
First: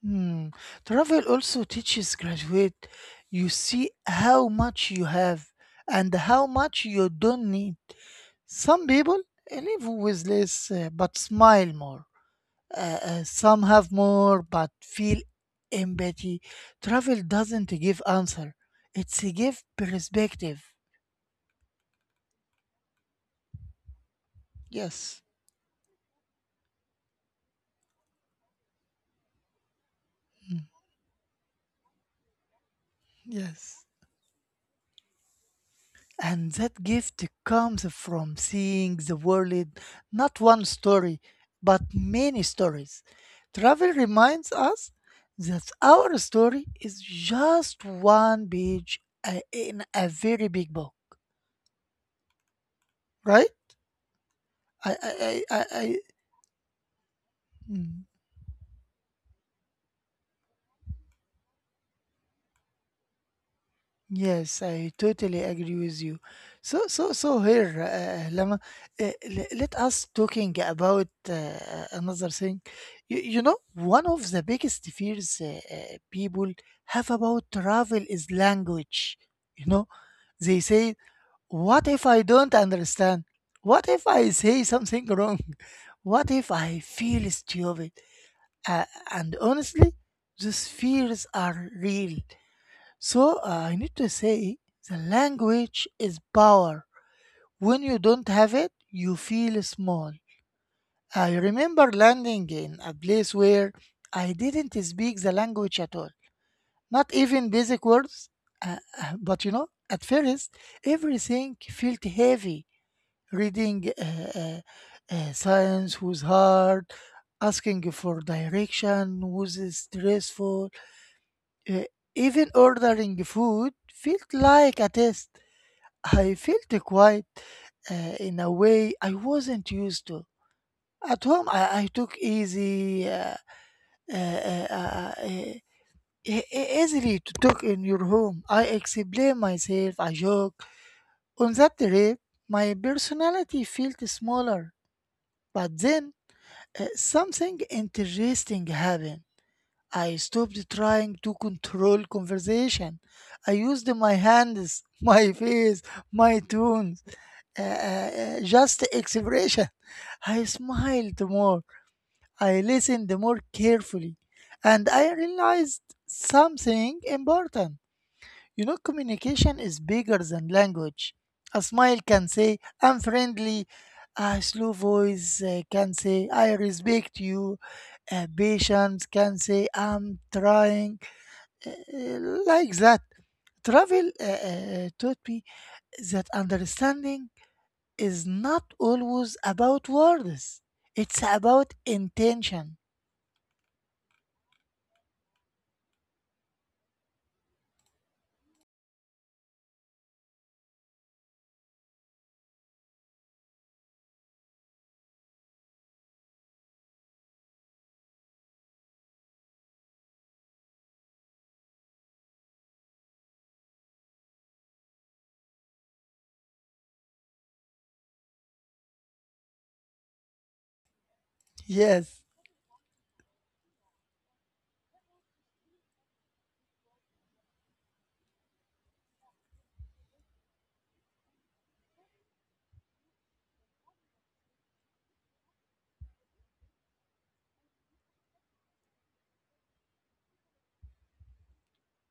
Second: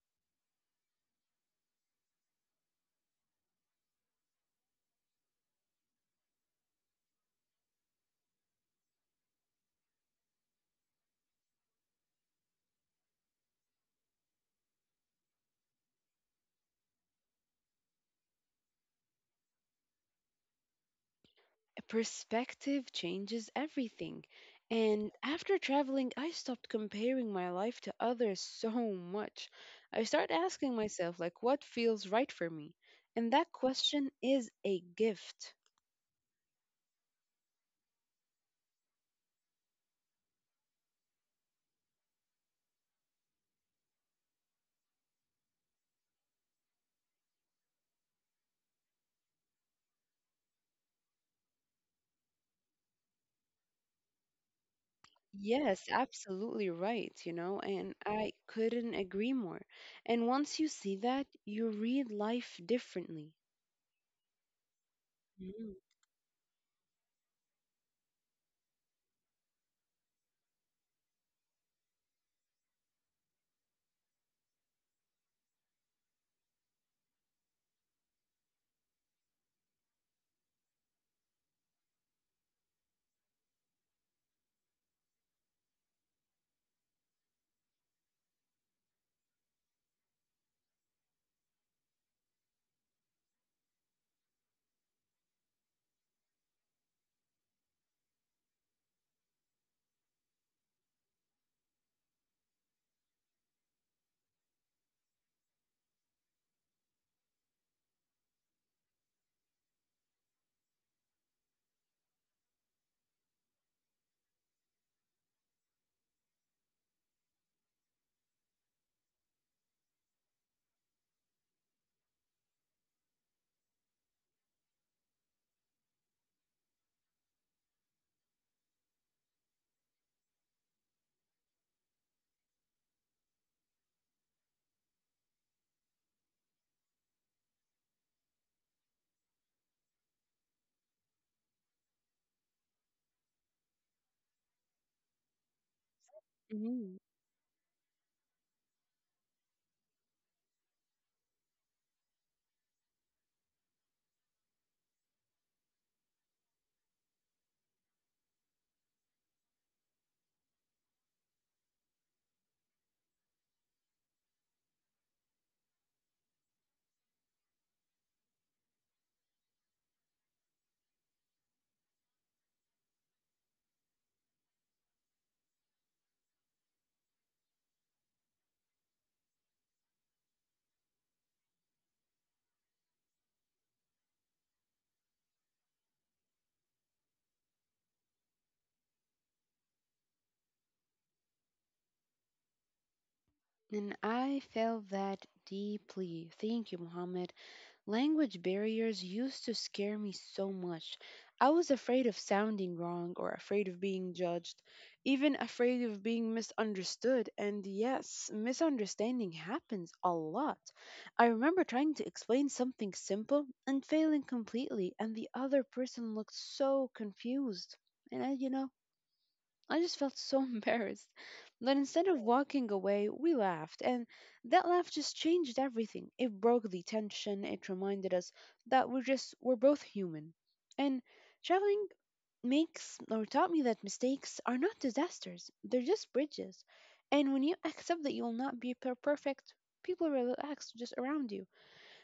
Hmm. Travel also teaches graduate. You see how much you have and how much you don't need. Some people live with less, but smile more. Some have more but feel empathy. Travel doesn't give answer. It's a give perspective.
Perspective changes everything. And
Yes.
after traveling, I stopped comparing my life to others so much. I started
Hmm.
asking myself, like, what feels right for me? And that
Yes.
question is a gift.
And that gift comes from seeing the world, not one story, but many stories. Travel reminds us that our story is just one page in a very big book, right? I, I, I, I,
Yes,
I-
absolutely right, you know, and
Mm.
I couldn't agree more. And once you see that, you read life differently.
Yes, I totally agree
Mhm.
with you. So, here, Lama, let us talking about another thing. You know, one of the biggest fears people have about travel is language. You know, they say, "What if I don't understand? What if I say something wrong? What if I feel stupid?" Uh, and honestly, those fears are real, so I need to say the language is power. When you don't have it, you feel small. I remember landing in a place where I didn't speak the language at all, not even basic words. But you know, at first, everything felt heavy. Reading science was hard, asking for direction was stressful, uh, even ordering food felt like a test. I felt quite, uh, in a way I wasn't used to. At home, I took easy, uh, uh, uh, uh, e- easily to talk in your home. I explain myself, I joke. On that trip, my personality felt smaller. But then,
Mhm.
something interesting happened. I stopped trying to control conversation. I used my hands, my face, my tone, just expression. I smiled more, I listened more carefully, and I realized something important. You know, communication is bigger than language. A smile can say, I'm friendly. A slow voice can say, I respect you. A patience can say, I'm trying. uh, uh, like that. Travel taught me that understanding is not always about words. It's about intention.
And I felt that deeply. Thank you, Mohammed. Language barriers used to scare me so much. I was afraid of sounding wrong or afraid of being judged, even afraid of being misunderstood. And yes, misunderstanding happens a lot. I remember trying to explain something simple and failing completely, and the other person looked so confused. And I, you know, I just felt so embarrassed. But instead of
Yes,
walking away, we laughed, and that laugh just changed everything. It broke the tension, it reminded us that we're both human. And traveling makes or taught me that mistakes are not disasters, they're just bridges. And when you accept that you will not be perfect, people relax just around you.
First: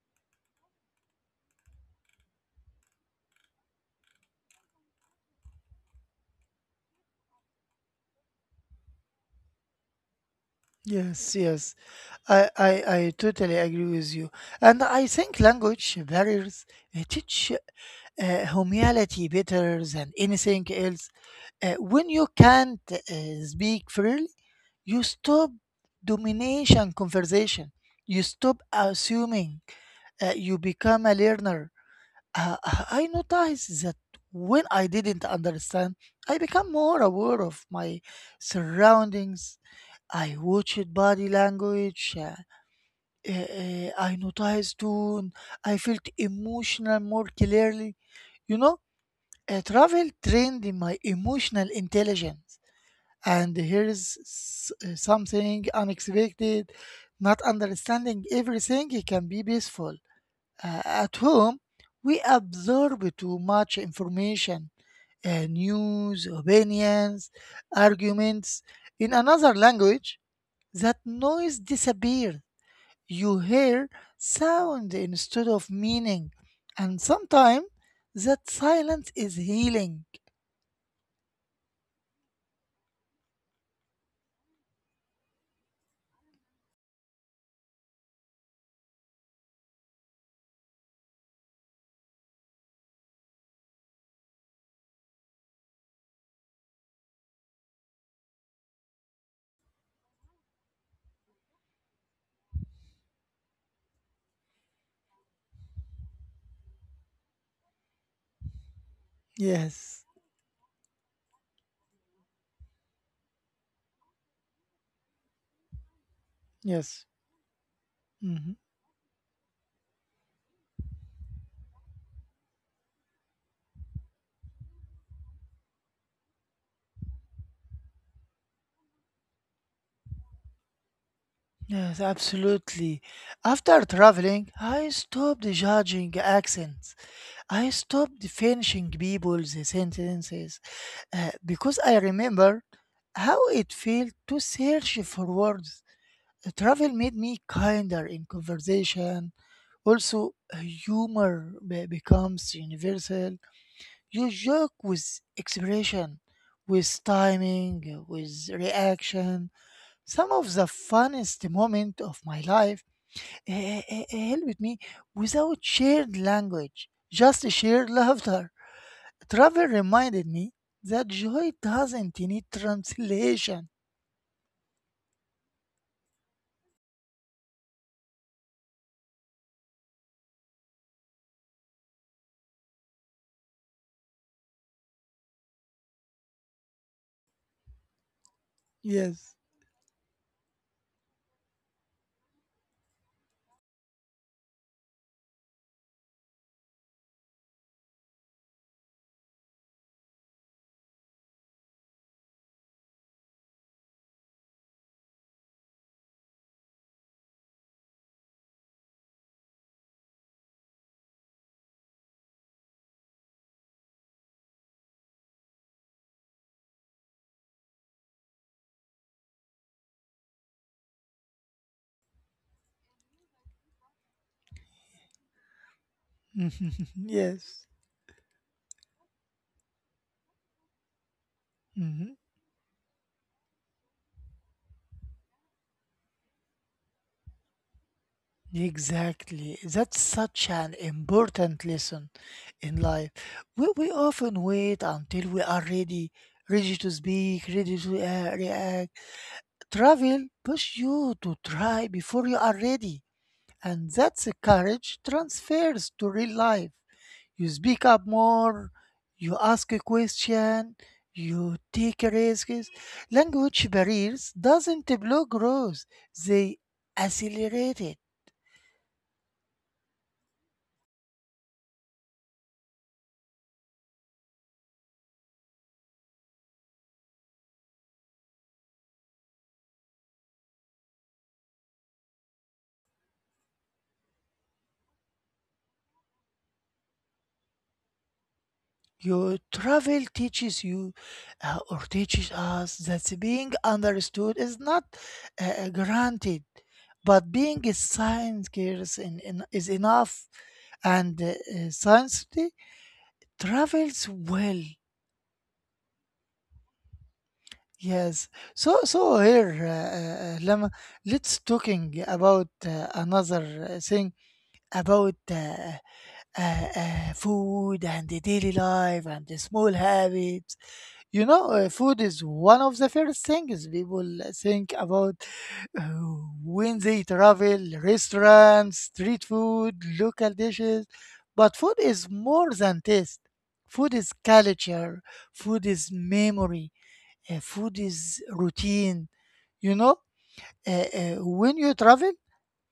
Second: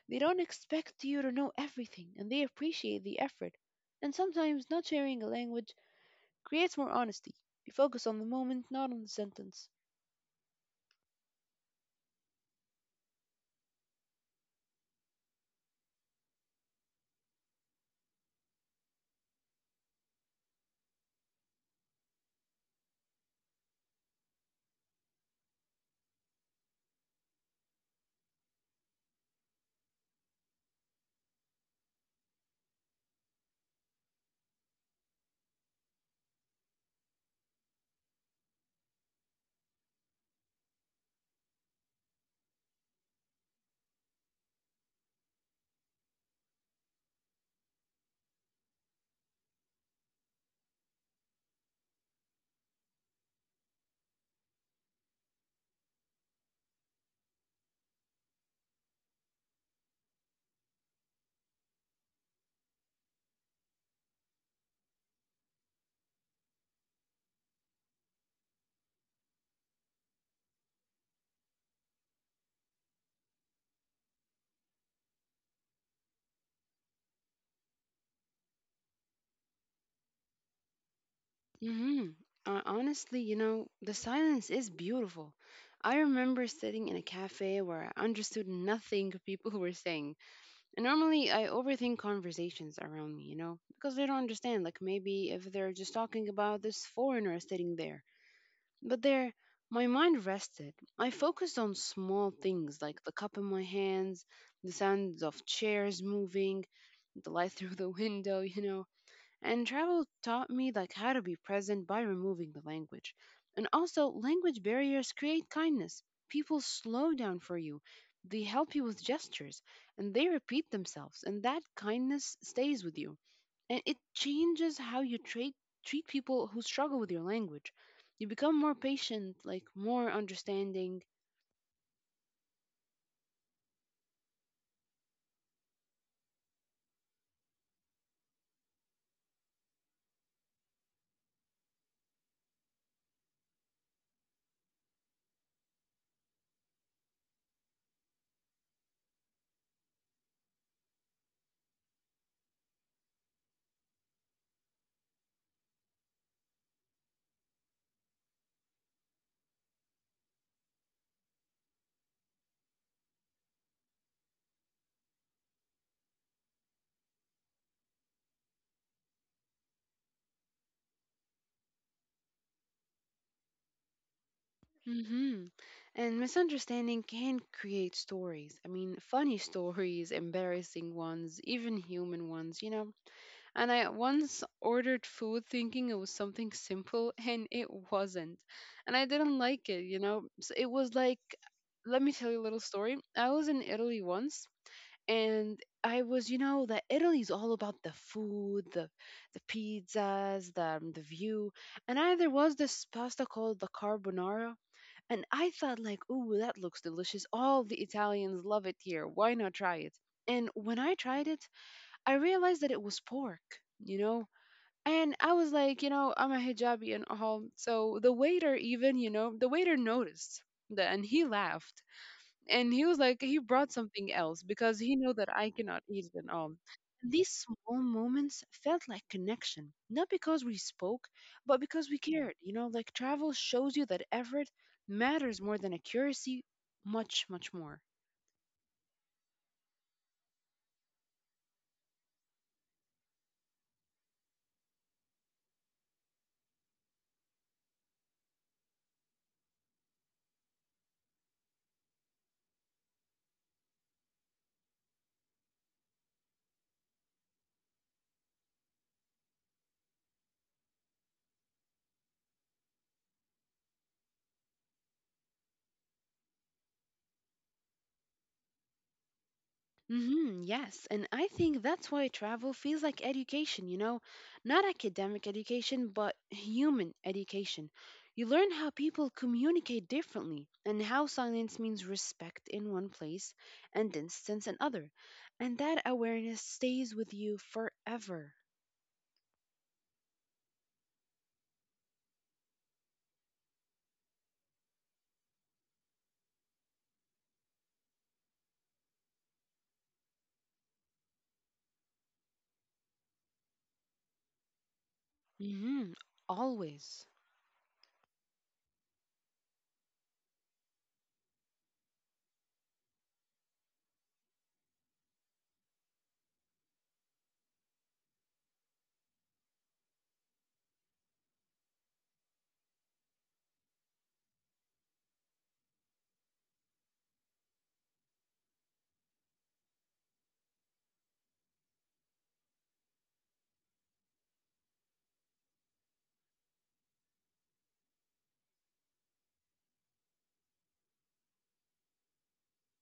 They don't expect you to know everything, and they appreciate the effort. And sometimes not sharing a language creates more honesty. We focus on the moment, not on the sentence.
yes, yes. I totally agree with you. And I think language barriers teach humility better than anything else. When you can't speak freely, you stop domination conversation. You stop assuming. You become a learner. I noticed that when I didn't understand, I became more aware of my surroundings. I watched body language, I noticed too. I felt emotional more clearly. You know, travel trained in my emotional intelligence. And here is something unexpected. Not understanding everything can be peaceful. At home, we absorb too much information, news, opinions, arguments. In another language, that noise disappears. You hear sound instead of meaning, and sometimes that silence is healing.
hmm Honestly, you know, the silence is beautiful. I remember sitting in a cafe where I understood nothing people were saying. And normally I overthink conversations around me, you know, because I don't understand. Like maybe if they're just talking about this foreigner sitting there. But there, my mind rested. I focused on small things like the cup in my hands, the sounds of chairs moving, the light through the window, you know. And travel
Yes,
taught me like how to be present by removing the language. And also, language barriers create kindness. People slow
yes.
down for you. They
Mhm.
help you with gestures, and they repeat themselves, and that kindness stays with you, and it changes how you treat people who struggle with your language. You become more patient, like more understanding.
Yes, absolutely. After traveling, I stopped judging accents. I stopped finishing people's sentences because I remember how it felt to search for words. Travel made me kinder in conversation. Also, humor becomes universal. You joke with expression, with timing, with reaction. Some of the funniest moment of my life helped me without shared language, just shared laughter. Travel reminded me that joy doesn't need translation.
hmm And misunderstanding can create stories. I mean, funny stories, embarrassing ones, even human ones, you know. And I once ordered food thinking it was something simple, and it wasn't. And I didn't
Yes.
like it, you know. So it was like, let me tell you a little story. I was in Italy once, and I was, you know, that Italy's all about the food, the pizzas, the view, and I there was this pasta called the carbonara, and I thought like, ooh, that looks delicious. All the Italians love it here. Why not try it? And when I tried it, I realized that it was pork, you know. And I was like, you know, I'm a hijabi and all, so the waiter even, you know, the waiter noticed that, and he laughed, and he was like, he brought something else because he knew that I cannot eat it at all. And these
Yes.
small moments felt like connection, not because we spoke, but because we
Mhm.
cared. You know, like travel shows you that effort matters more than accuracy, much, much more.
Exactly. That's such an important lesson in life. We often wait until we are ready, ready to speak, ready to react. Travel push you to try before you are ready. And that's a courage transfers to real life. You speak up more, you ask a question, you take risks. Language barriers doesn't block growth, they accelerate it.
Yes. And I think that's why travel feels like education, you know, not academic education, but human education. You learn how people communicate differently, and how silence means respect in one place and distance in other. And that awareness stays with you forever.
Your travel teaches you or teaches us that being understood is not granted, but being a science is, is enough, and science travels well.
hmm Always.
Yes. So here, Lama, let's talking about another thing about food and the daily life and the small habits. You know, food is one of the first things people think about uh, when they travel, restaurants, street food, local dishes. But food is more than taste. Food is culture. Food is memory, food is routine. You know, when you travel,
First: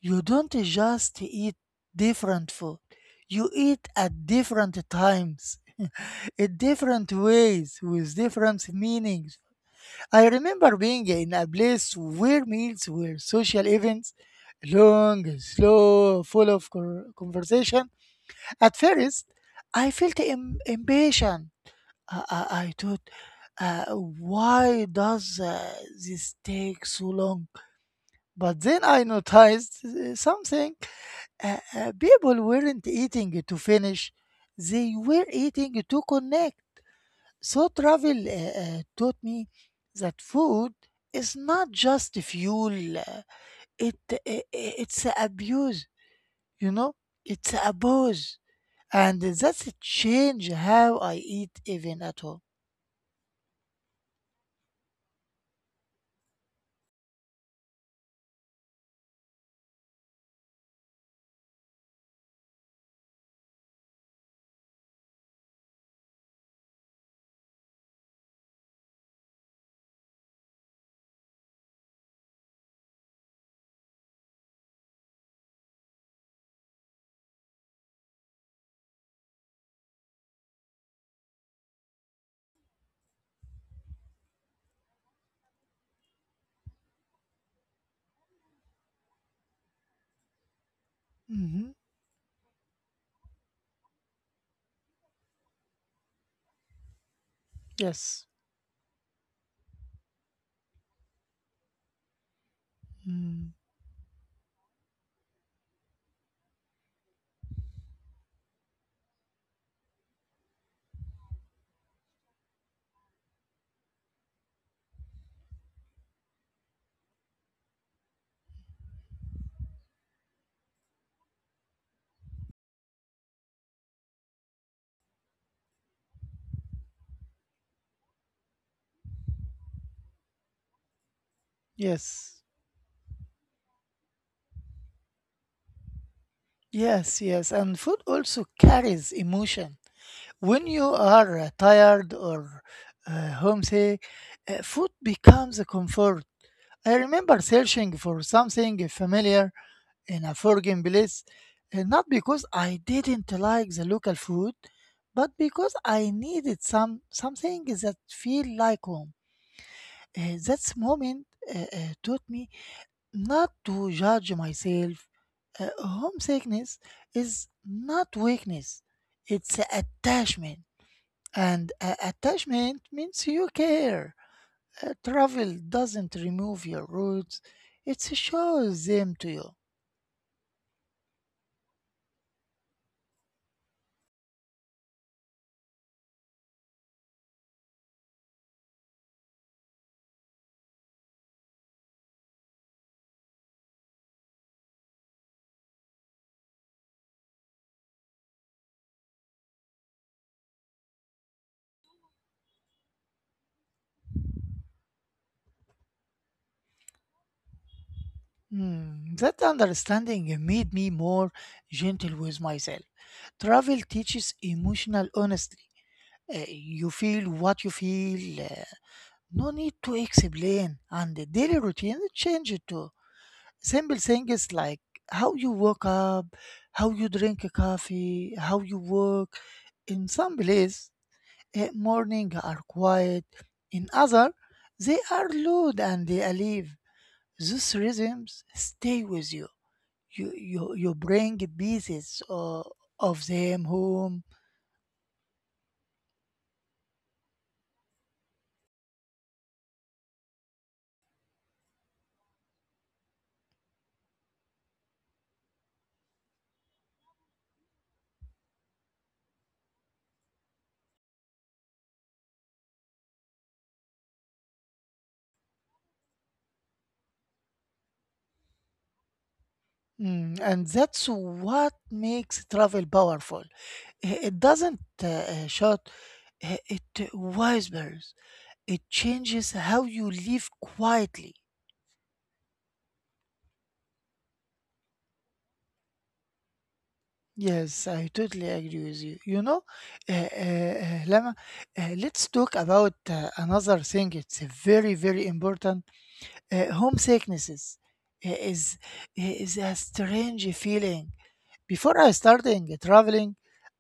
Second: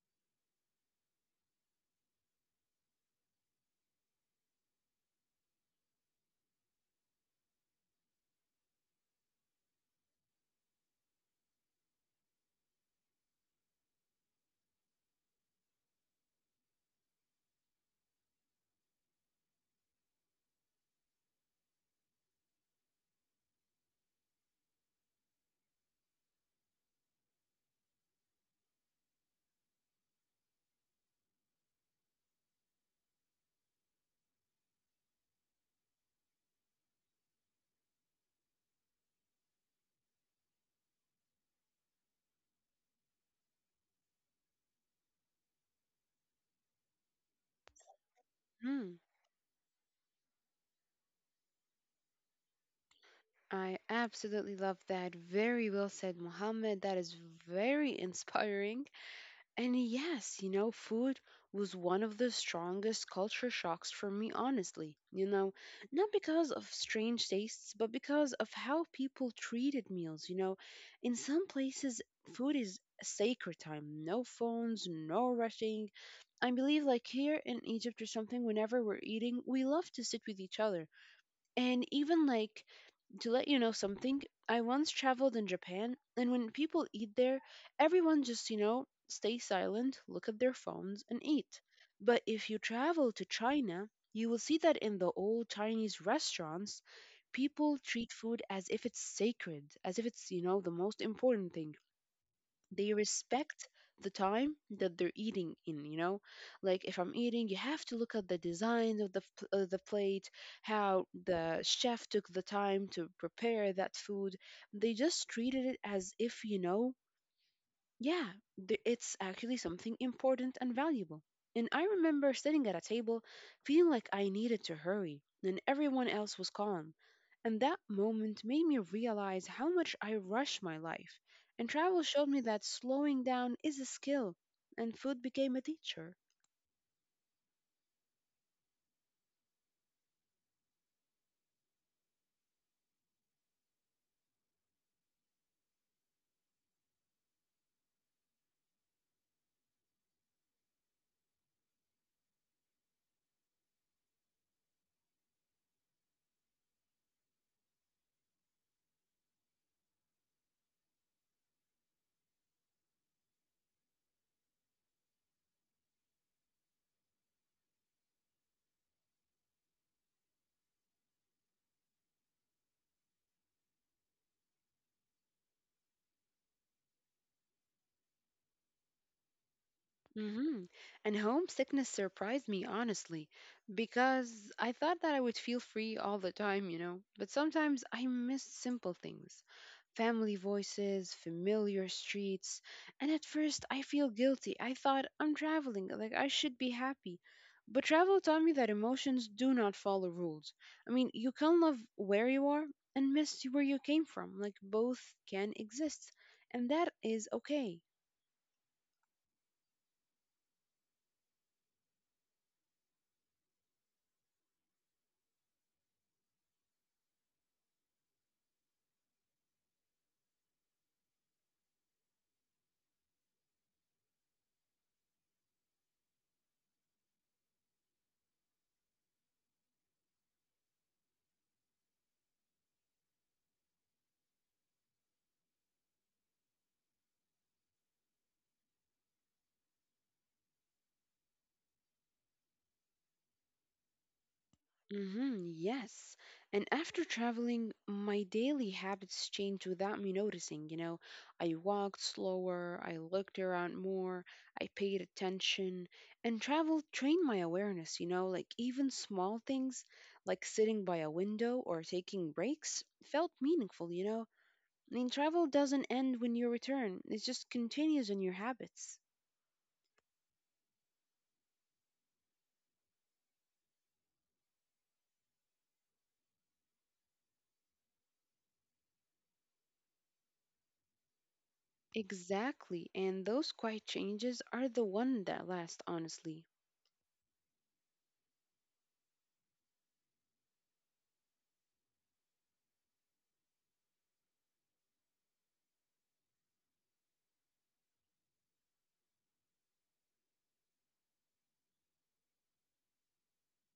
you don't just eat different food. You eat at different times, in different ways, with different meanings. I remember being in a place where meals were social events, long, slow, full of conversation. At first, I felt impatient. I thought, why does this take so long? But then I noticed something. People weren't eating to finish, they were eating to connect. So travel taught me that food is not just fuel, it, it's abuse, you know, it's abuse.
Mm,
And that's changed how I eat even at home.
I absolutely love that. Very well said, Mohammed. That is very inspiring. And yes, you know, food was one of the strongest culture shocks for me, honestly. You know, not because of strange tastes, but because of how people treated meals. You know, in some places, food is a sacred time, no phones, no rushing. I believe, like here in Egypt or something, whenever we're eating, we love to sit with each other. And even like, to let you know something, I once traveled in Japan, and when people eat there, everyone just, you know, stay silent, look at their phones, and eat.
Hmm.
But if you travel to China, you will see that in the old Chinese restaurants, people treat
Yes.
food as if it's sacred, as if it's the most important thing they
Mm,
respect the time that they're eating in. Like if I'm eating, you have to look at the design of the plate, how the chef took the time to prepare that food. They just treated it as if yeah, it's actually something important and valuable. And I remember sitting at a table feeling like I needed to hurry, and everyone else was calm. And that moment made me realize how much I rush my life. And travel showed
yes,
me that slowing down is a skill, and food became a teacher.
yes, yes. And food also carries emotion. When you are tired or homesick, food becomes a comfort. I remember searching for something familiar in a foreign place, not because I didn't like the local food, but because I needed some something that feel like home. That moment taught me not to judge myself. Uh, Homesickness is not weakness, it's attachment. And attachment means you care. Travel doesn't remove your roots, it shows them to you.
Hmm And homesickness surprised me, honestly, because I thought that I would feel free all the time. But sometimes I miss simple things, family voices, familiar streets. And at first, I feel guilty. I thought I'm traveling, like I should be happy. But travel taught me that emotions do not follow rules. I mean, you can love where you are and miss where you came from. Like, both can exist. And that is okay.
Hmm, that understanding made me more gentle with myself. Travel teaches emotional honesty. You feel what you feel, no need to explain, and the daily routine changes too, simple things like how you wake up, how you drink coffee, how you work. In some places, morning are quiet. In other, they are loud and they alive. Those rhythms stay with you. You bring pieces of them home.
hmm yes. And after traveling, my daily habits changed without me noticing. I walked slower, I looked around more, I paid attention, and travel trained my awareness. You know, like even small things like sitting by a window or taking breaks felt meaningful. You know, I mean, travel doesn't end when you return, it just continues in your habits.
Mm, and that's what makes travel powerful. It doesn't shout, it whispers. It changes how you live quietly.
Exactly. And those quiet changes are the one that last, honestly.
Yes, I totally agree with you. You know, Lama, let's talk about another thing. It's a very, very important. Homesicknesses uh, is is a strange feeling. Before I started traveling,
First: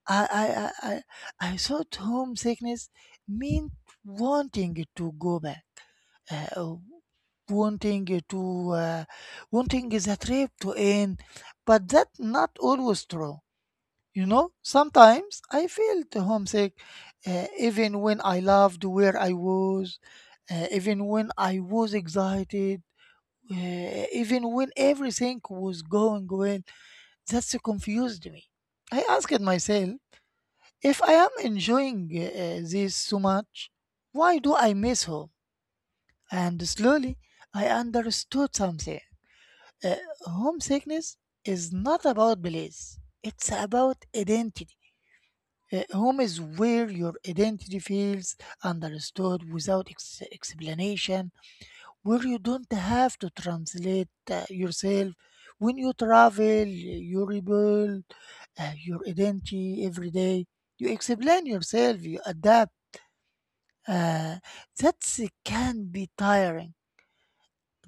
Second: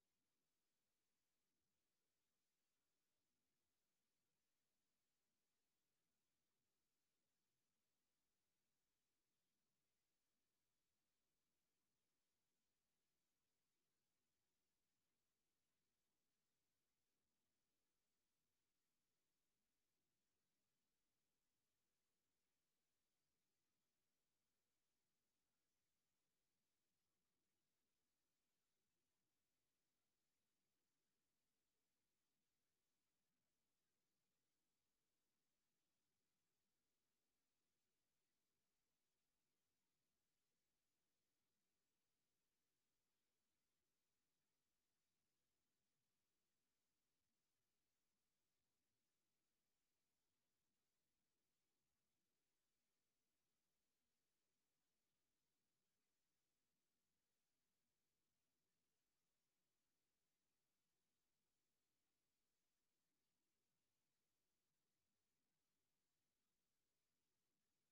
I, I thought homesickness meant wanting to go back. Uh, wanting to uh, Wanting the trip to end, but that not always true. You know, sometimes I felt homesick, even when I loved where I was, even when I was excited, even when everything was going well. That's confused me. I asked myself, if I am enjoying this so much, why do I miss home? And slowly I understood something. Uh, Homesickness is not about place, it's about identity. Home is where your identity feels understood without explanation, where you don't have to translate yourself. When you travel, you rebuild your identity every day. You explain yourself, you adapt. Uh, that can be tiring.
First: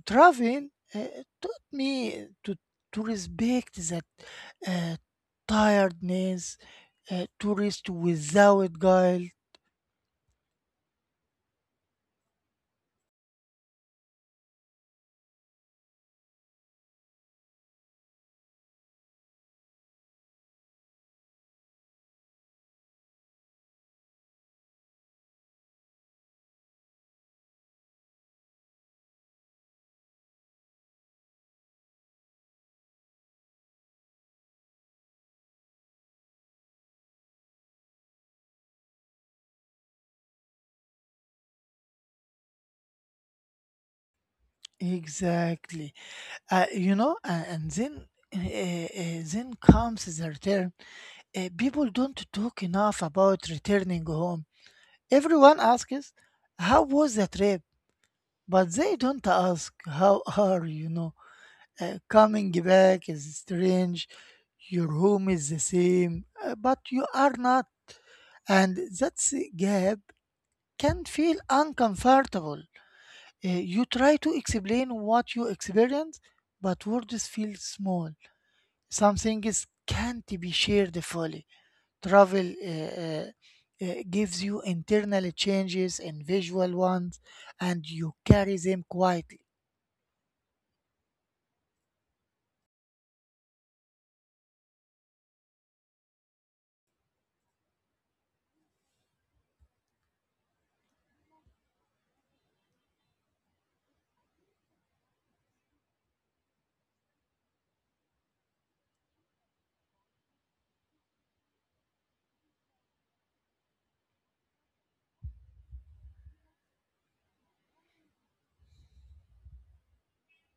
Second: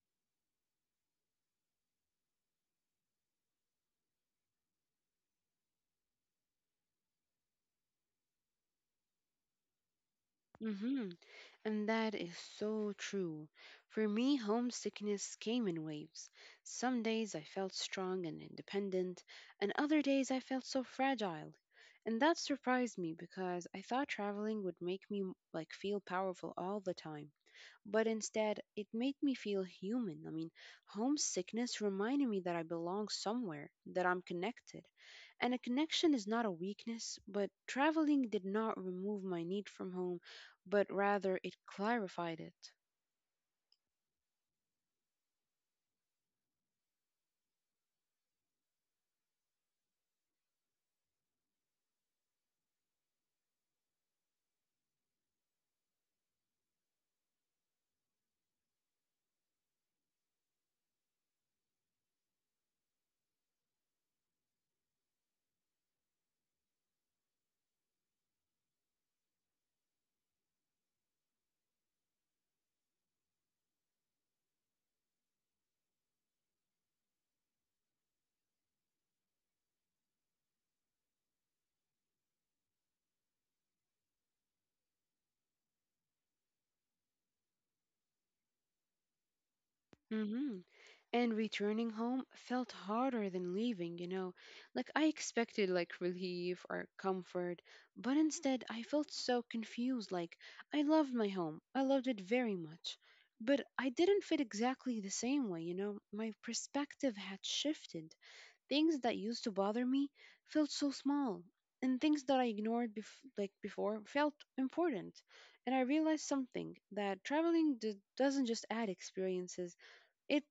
Traveling taught me to respect that uh, tiredness, to rest without guilt.
Hmm And that is so true. For me, homesickness came in waves. Some days I felt strong and independent, and other days I felt so fragile. And that surprised me because I thought traveling would make me like feel powerful all the time, but instead it made me feel human. I mean, homesickness reminded me that I belong somewhere, that I'm connected. And a connection is not a weakness, but traveling did not remove my need from home, but rather it clarified it.
Exactly. You know, and then comes the return. People don't talk enough about returning home. Everyone asks, "How was the trip?" But they don't ask, "How are you?" know? Coming back is strange. Your home is the same, but you are not. And that gap can feel uncomfortable. You try to explain what you experience, but words feel small. Some things can't be shared fully. Travel gives you internal changes and visual ones, and you carry them quietly.
Mhm. And returning home felt harder than leaving, you know. Like I expected like relief or comfort, but instead I felt so confused. Like I loved my home, I loved it very much, but I didn't fit exactly the same way, you know. My perspective had shifted. Things that used to bother me felt so small, and things that I ignored before felt important. And I realized something, that traveling doesn't just add experiences, it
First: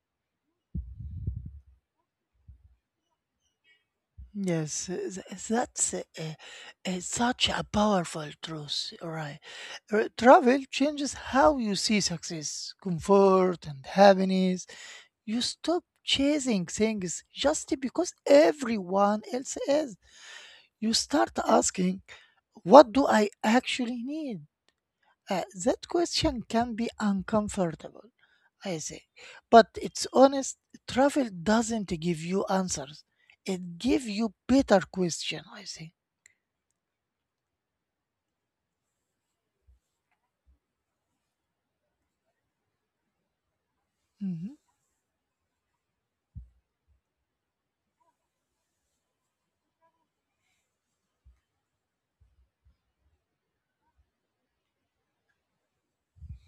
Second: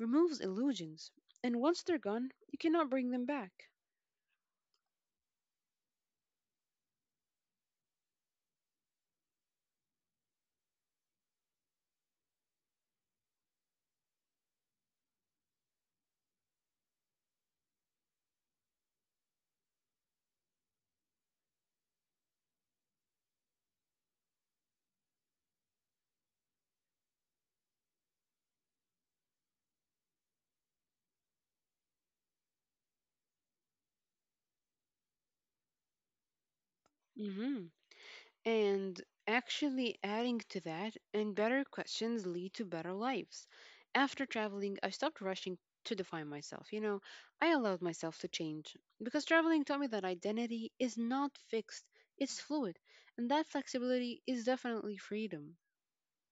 removes illusions, and once they're gone, you cannot bring them back.
Yes, that's such a powerful truth, right? Travel changes how you see success, comfort, and happiness. You stop chasing things just because everyone else is. You start asking, what do I actually need? That question can be uncomfortable, I say. But it's honest, travel doesn't give you answers. It gives you better question, I say.
Hmm And actually, adding to that, and better questions lead to better lives.
Mhm.
After traveling, I stopped rushing to define myself. You know, I allowed myself to change because traveling taught me that identity is not fixed, it's fluid. And that flexibility is definitely freedom.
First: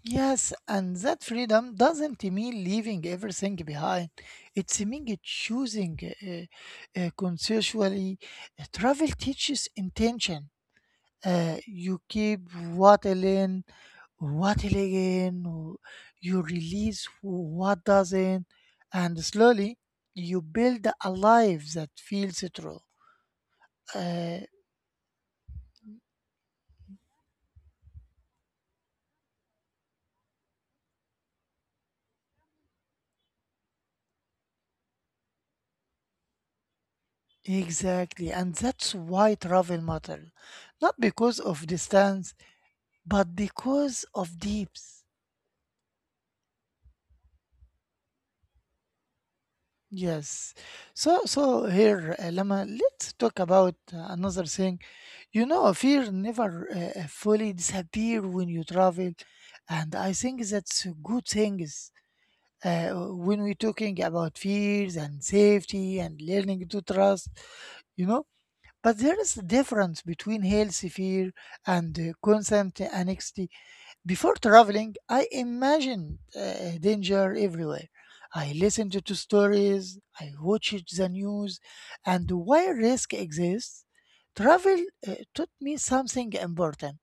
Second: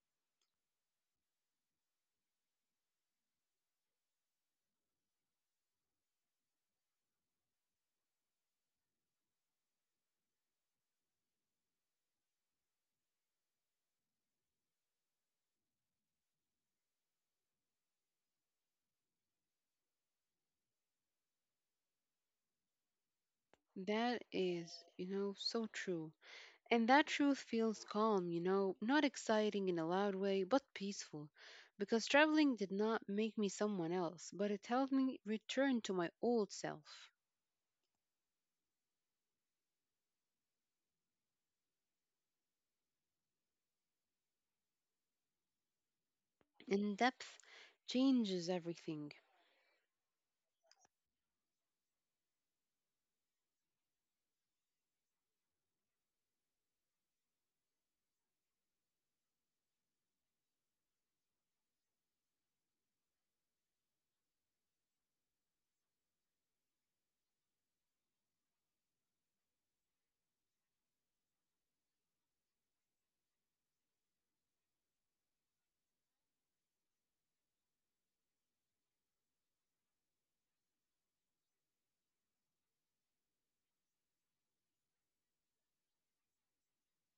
Yes, and that freedom doesn't mean leaving everything behind. It's mean choosing consensually. Travel teaches intention. You keep what in, what again, you release what doesn't, and slowly you build a life that feels true.
That
Uh,
is, you know, so true. And that truth feels calm, you know, not exciting in a loud way, but peaceful. Because traveling did not make me someone else, but it helped me return to my old self.
exactly, and that's why travel matters, not because of distance, but because of depth.
And depth changes everything.
Yes. So here, Lama, let's talk about another thing. You know, fear never fully disappear when you travel, and I think that's a good thing. Is when we're talking about fears and safety and learning to trust, you know. But there is a difference between healthy fear and constant anxiety. Before traveling, I imagined danger everywhere. I listened to stories, I watched the news, and why risk exists. Travel taught me something important.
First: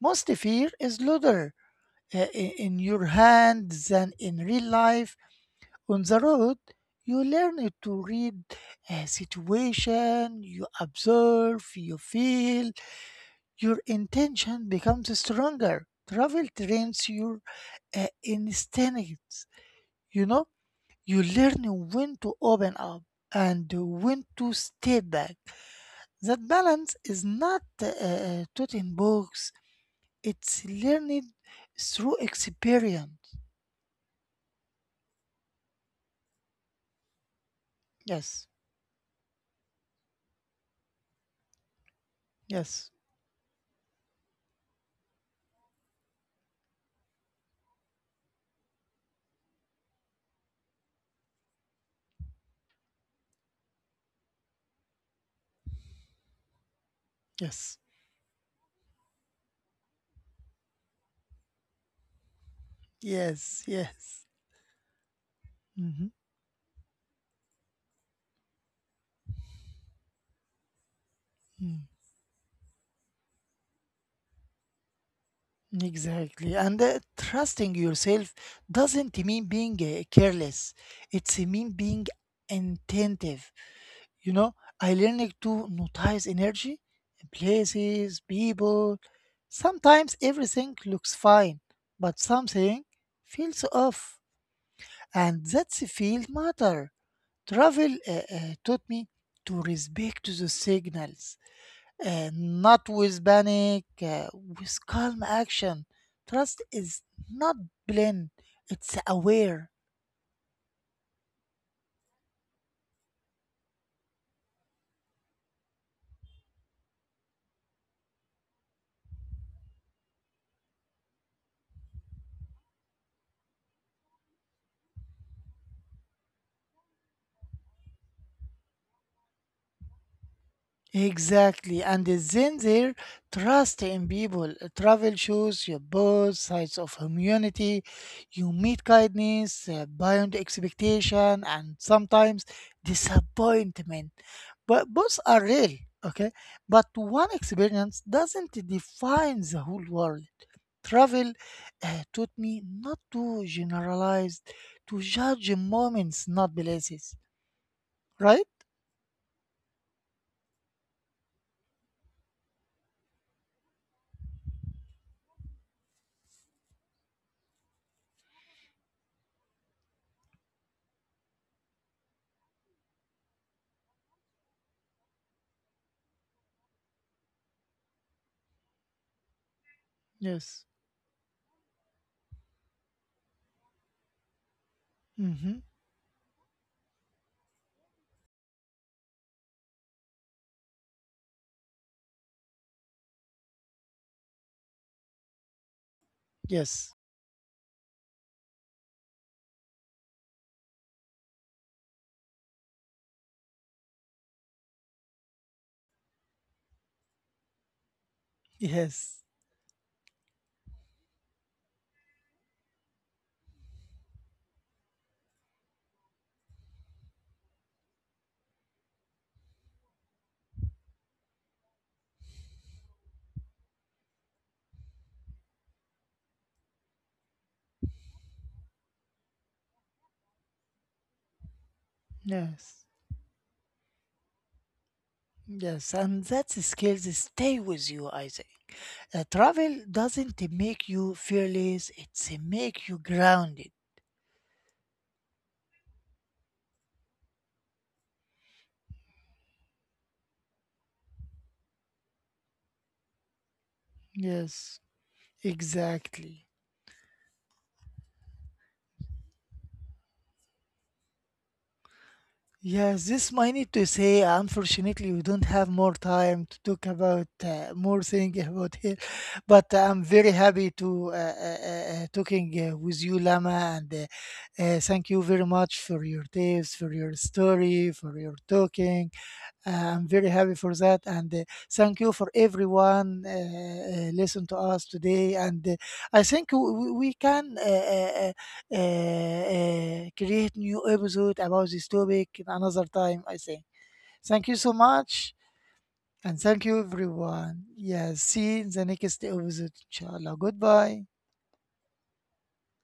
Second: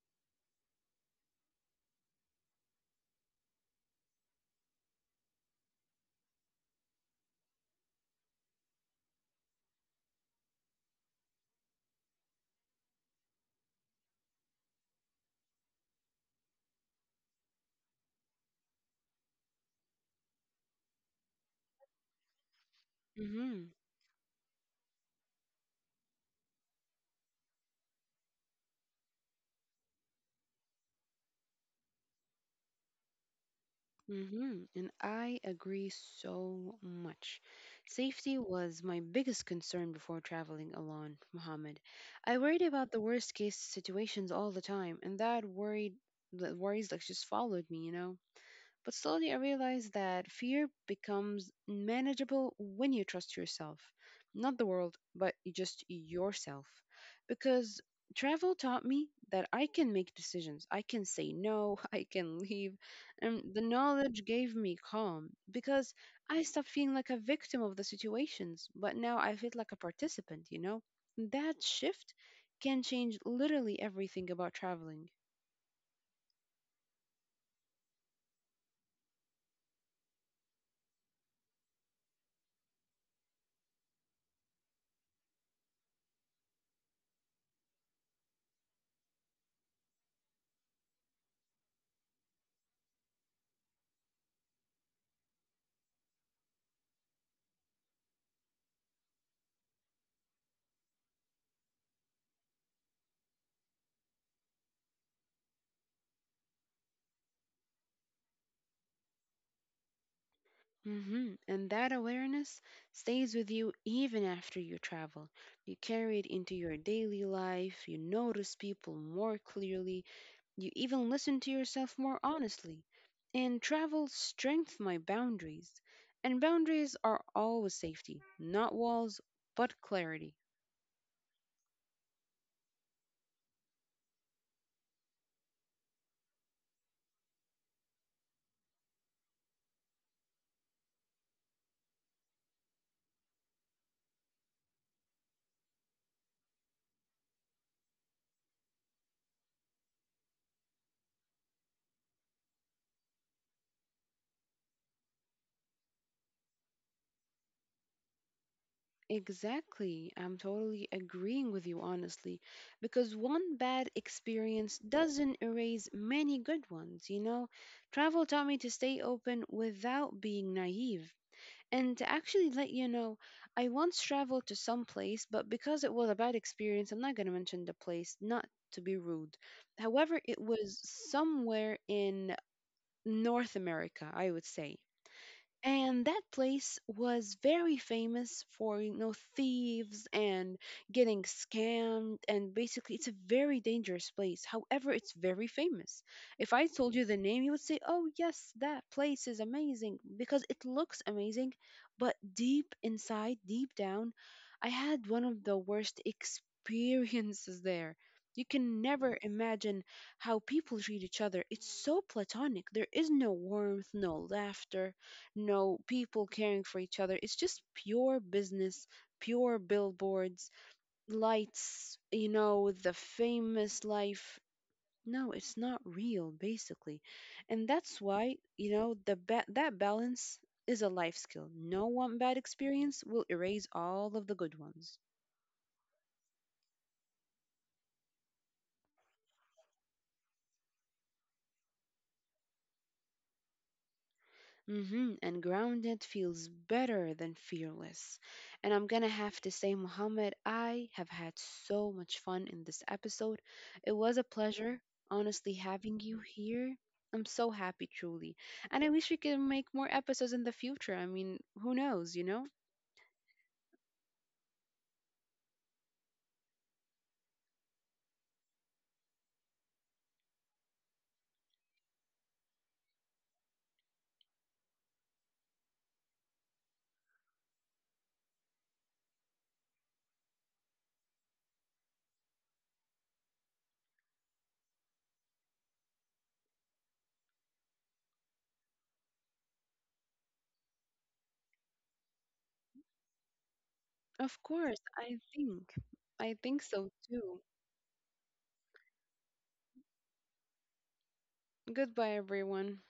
Most fear is louder in your hand than in real life. On the road, you learn to read a situation, you observe, you feel, your intention becomes stronger. Travel trains your instincts. You know, you learn when to open up
Mm-hmm.
and when to stay back. That balance is not taught in books, it's learned through experience.
Mm-hmm. And I agree so much. Safety
Yes,
was my biggest concern before traveling alone, Mohammed. I worried about
yes,
the worst case situations all the time, and that worried the worries like just followed me. But slowly I realized that fear becomes manageable when you trust yourself, not the world, but just yourself.
yes,
Because travel taught me that I can make decisions, I can say no, I can leave. And the
yes,
knowledge
yes.
gave me calm because
Mhm,
I stopped feeling like a victim of the situations, but now I feel like a participant, you know? That
mm.
shift can change literally everything about traveling.
Exactly. And trusting yourself doesn't mean being careless, it's mean being attentive. You know, I learned to notice energy, places, people. Sometimes everything looks fine, but something feels off, and that's a field matter. Travel taught me to respect the signals, not with panic, with calm action. Trust is not blind; it's aware.
Hmm And that awareness stays with you even after you travel. You carry it into your daily life, you notice people more clearly, you even listen to yourself more honestly. And travel strengthens my boundaries. And boundaries are always safety, not walls, but clarity.
Exactly, and then there, trust in people. Travel shows you both sides of humanity. You meet kindness, beyond expectation, and sometimes disappointment. But both are real, okay? But one experience doesn't define the whole world. Travel taught me not to generalize, to judge moments, not places. Right?
Exactly. I'm totally agreeing with you, honestly, because one bad experience doesn't erase many good ones, you know? Travel taught me to stay open without being naive. And to actually let you know, I once traveled to some place, but because it was a bad experience, I'm not going to mention the place, not to be rude. However, it
Yes.
was somewhere in North America, I would say.
Mm-hmm.
And that place was very famous for, you know, thieves and getting scammed. And basically, it's a very dangerous place. However, it's very famous. If I told
Yes.
you the name, you would say, oh, yes, that place is amazing because it looks amazing. But deep inside, deep down, I had one of the worst experiences there. You can
Yes.
never imagine how people treat each other. It's so platonic. There is no warmth, no laughter, no people caring for each other. It's just pure business, pure billboards, lights, you know, the famous life. No, it's not real, basically. And that's why, you know, the that balance is a life skill. No one bad
Yes,
experience will erase all of the good ones.
yes, and that skills stay with you, I think. Travel doesn't make you fearless, it's make you grounded.
Hmm And grounded feels better than fearless. And I'm gonna have to say, Muhammad, I have had so much fun in this episode. It was a pleasure,
Yes,
honestly, having you
exactly.
here. I'm so happy, truly. And I wish we could make more episodes in the future. I mean, who knows, you know?
Yes, this might need to say, unfortunately, we don't have more time to talk about more things about here, but I'm very happy to talking with you, Lama, and thank you very much for your tips, for your story, for your talking. Uh, I'm very happy for that, and thank you for everyone listen to us today. And I think we can create new episode about this topic another time, I think.
Of
Thank you
course,
so
I
much,
think. I
and
think
thank you
so too.
everyone. Yes, see you in the next episode. Inshallah. Goodbye.
Goodbye, everyone.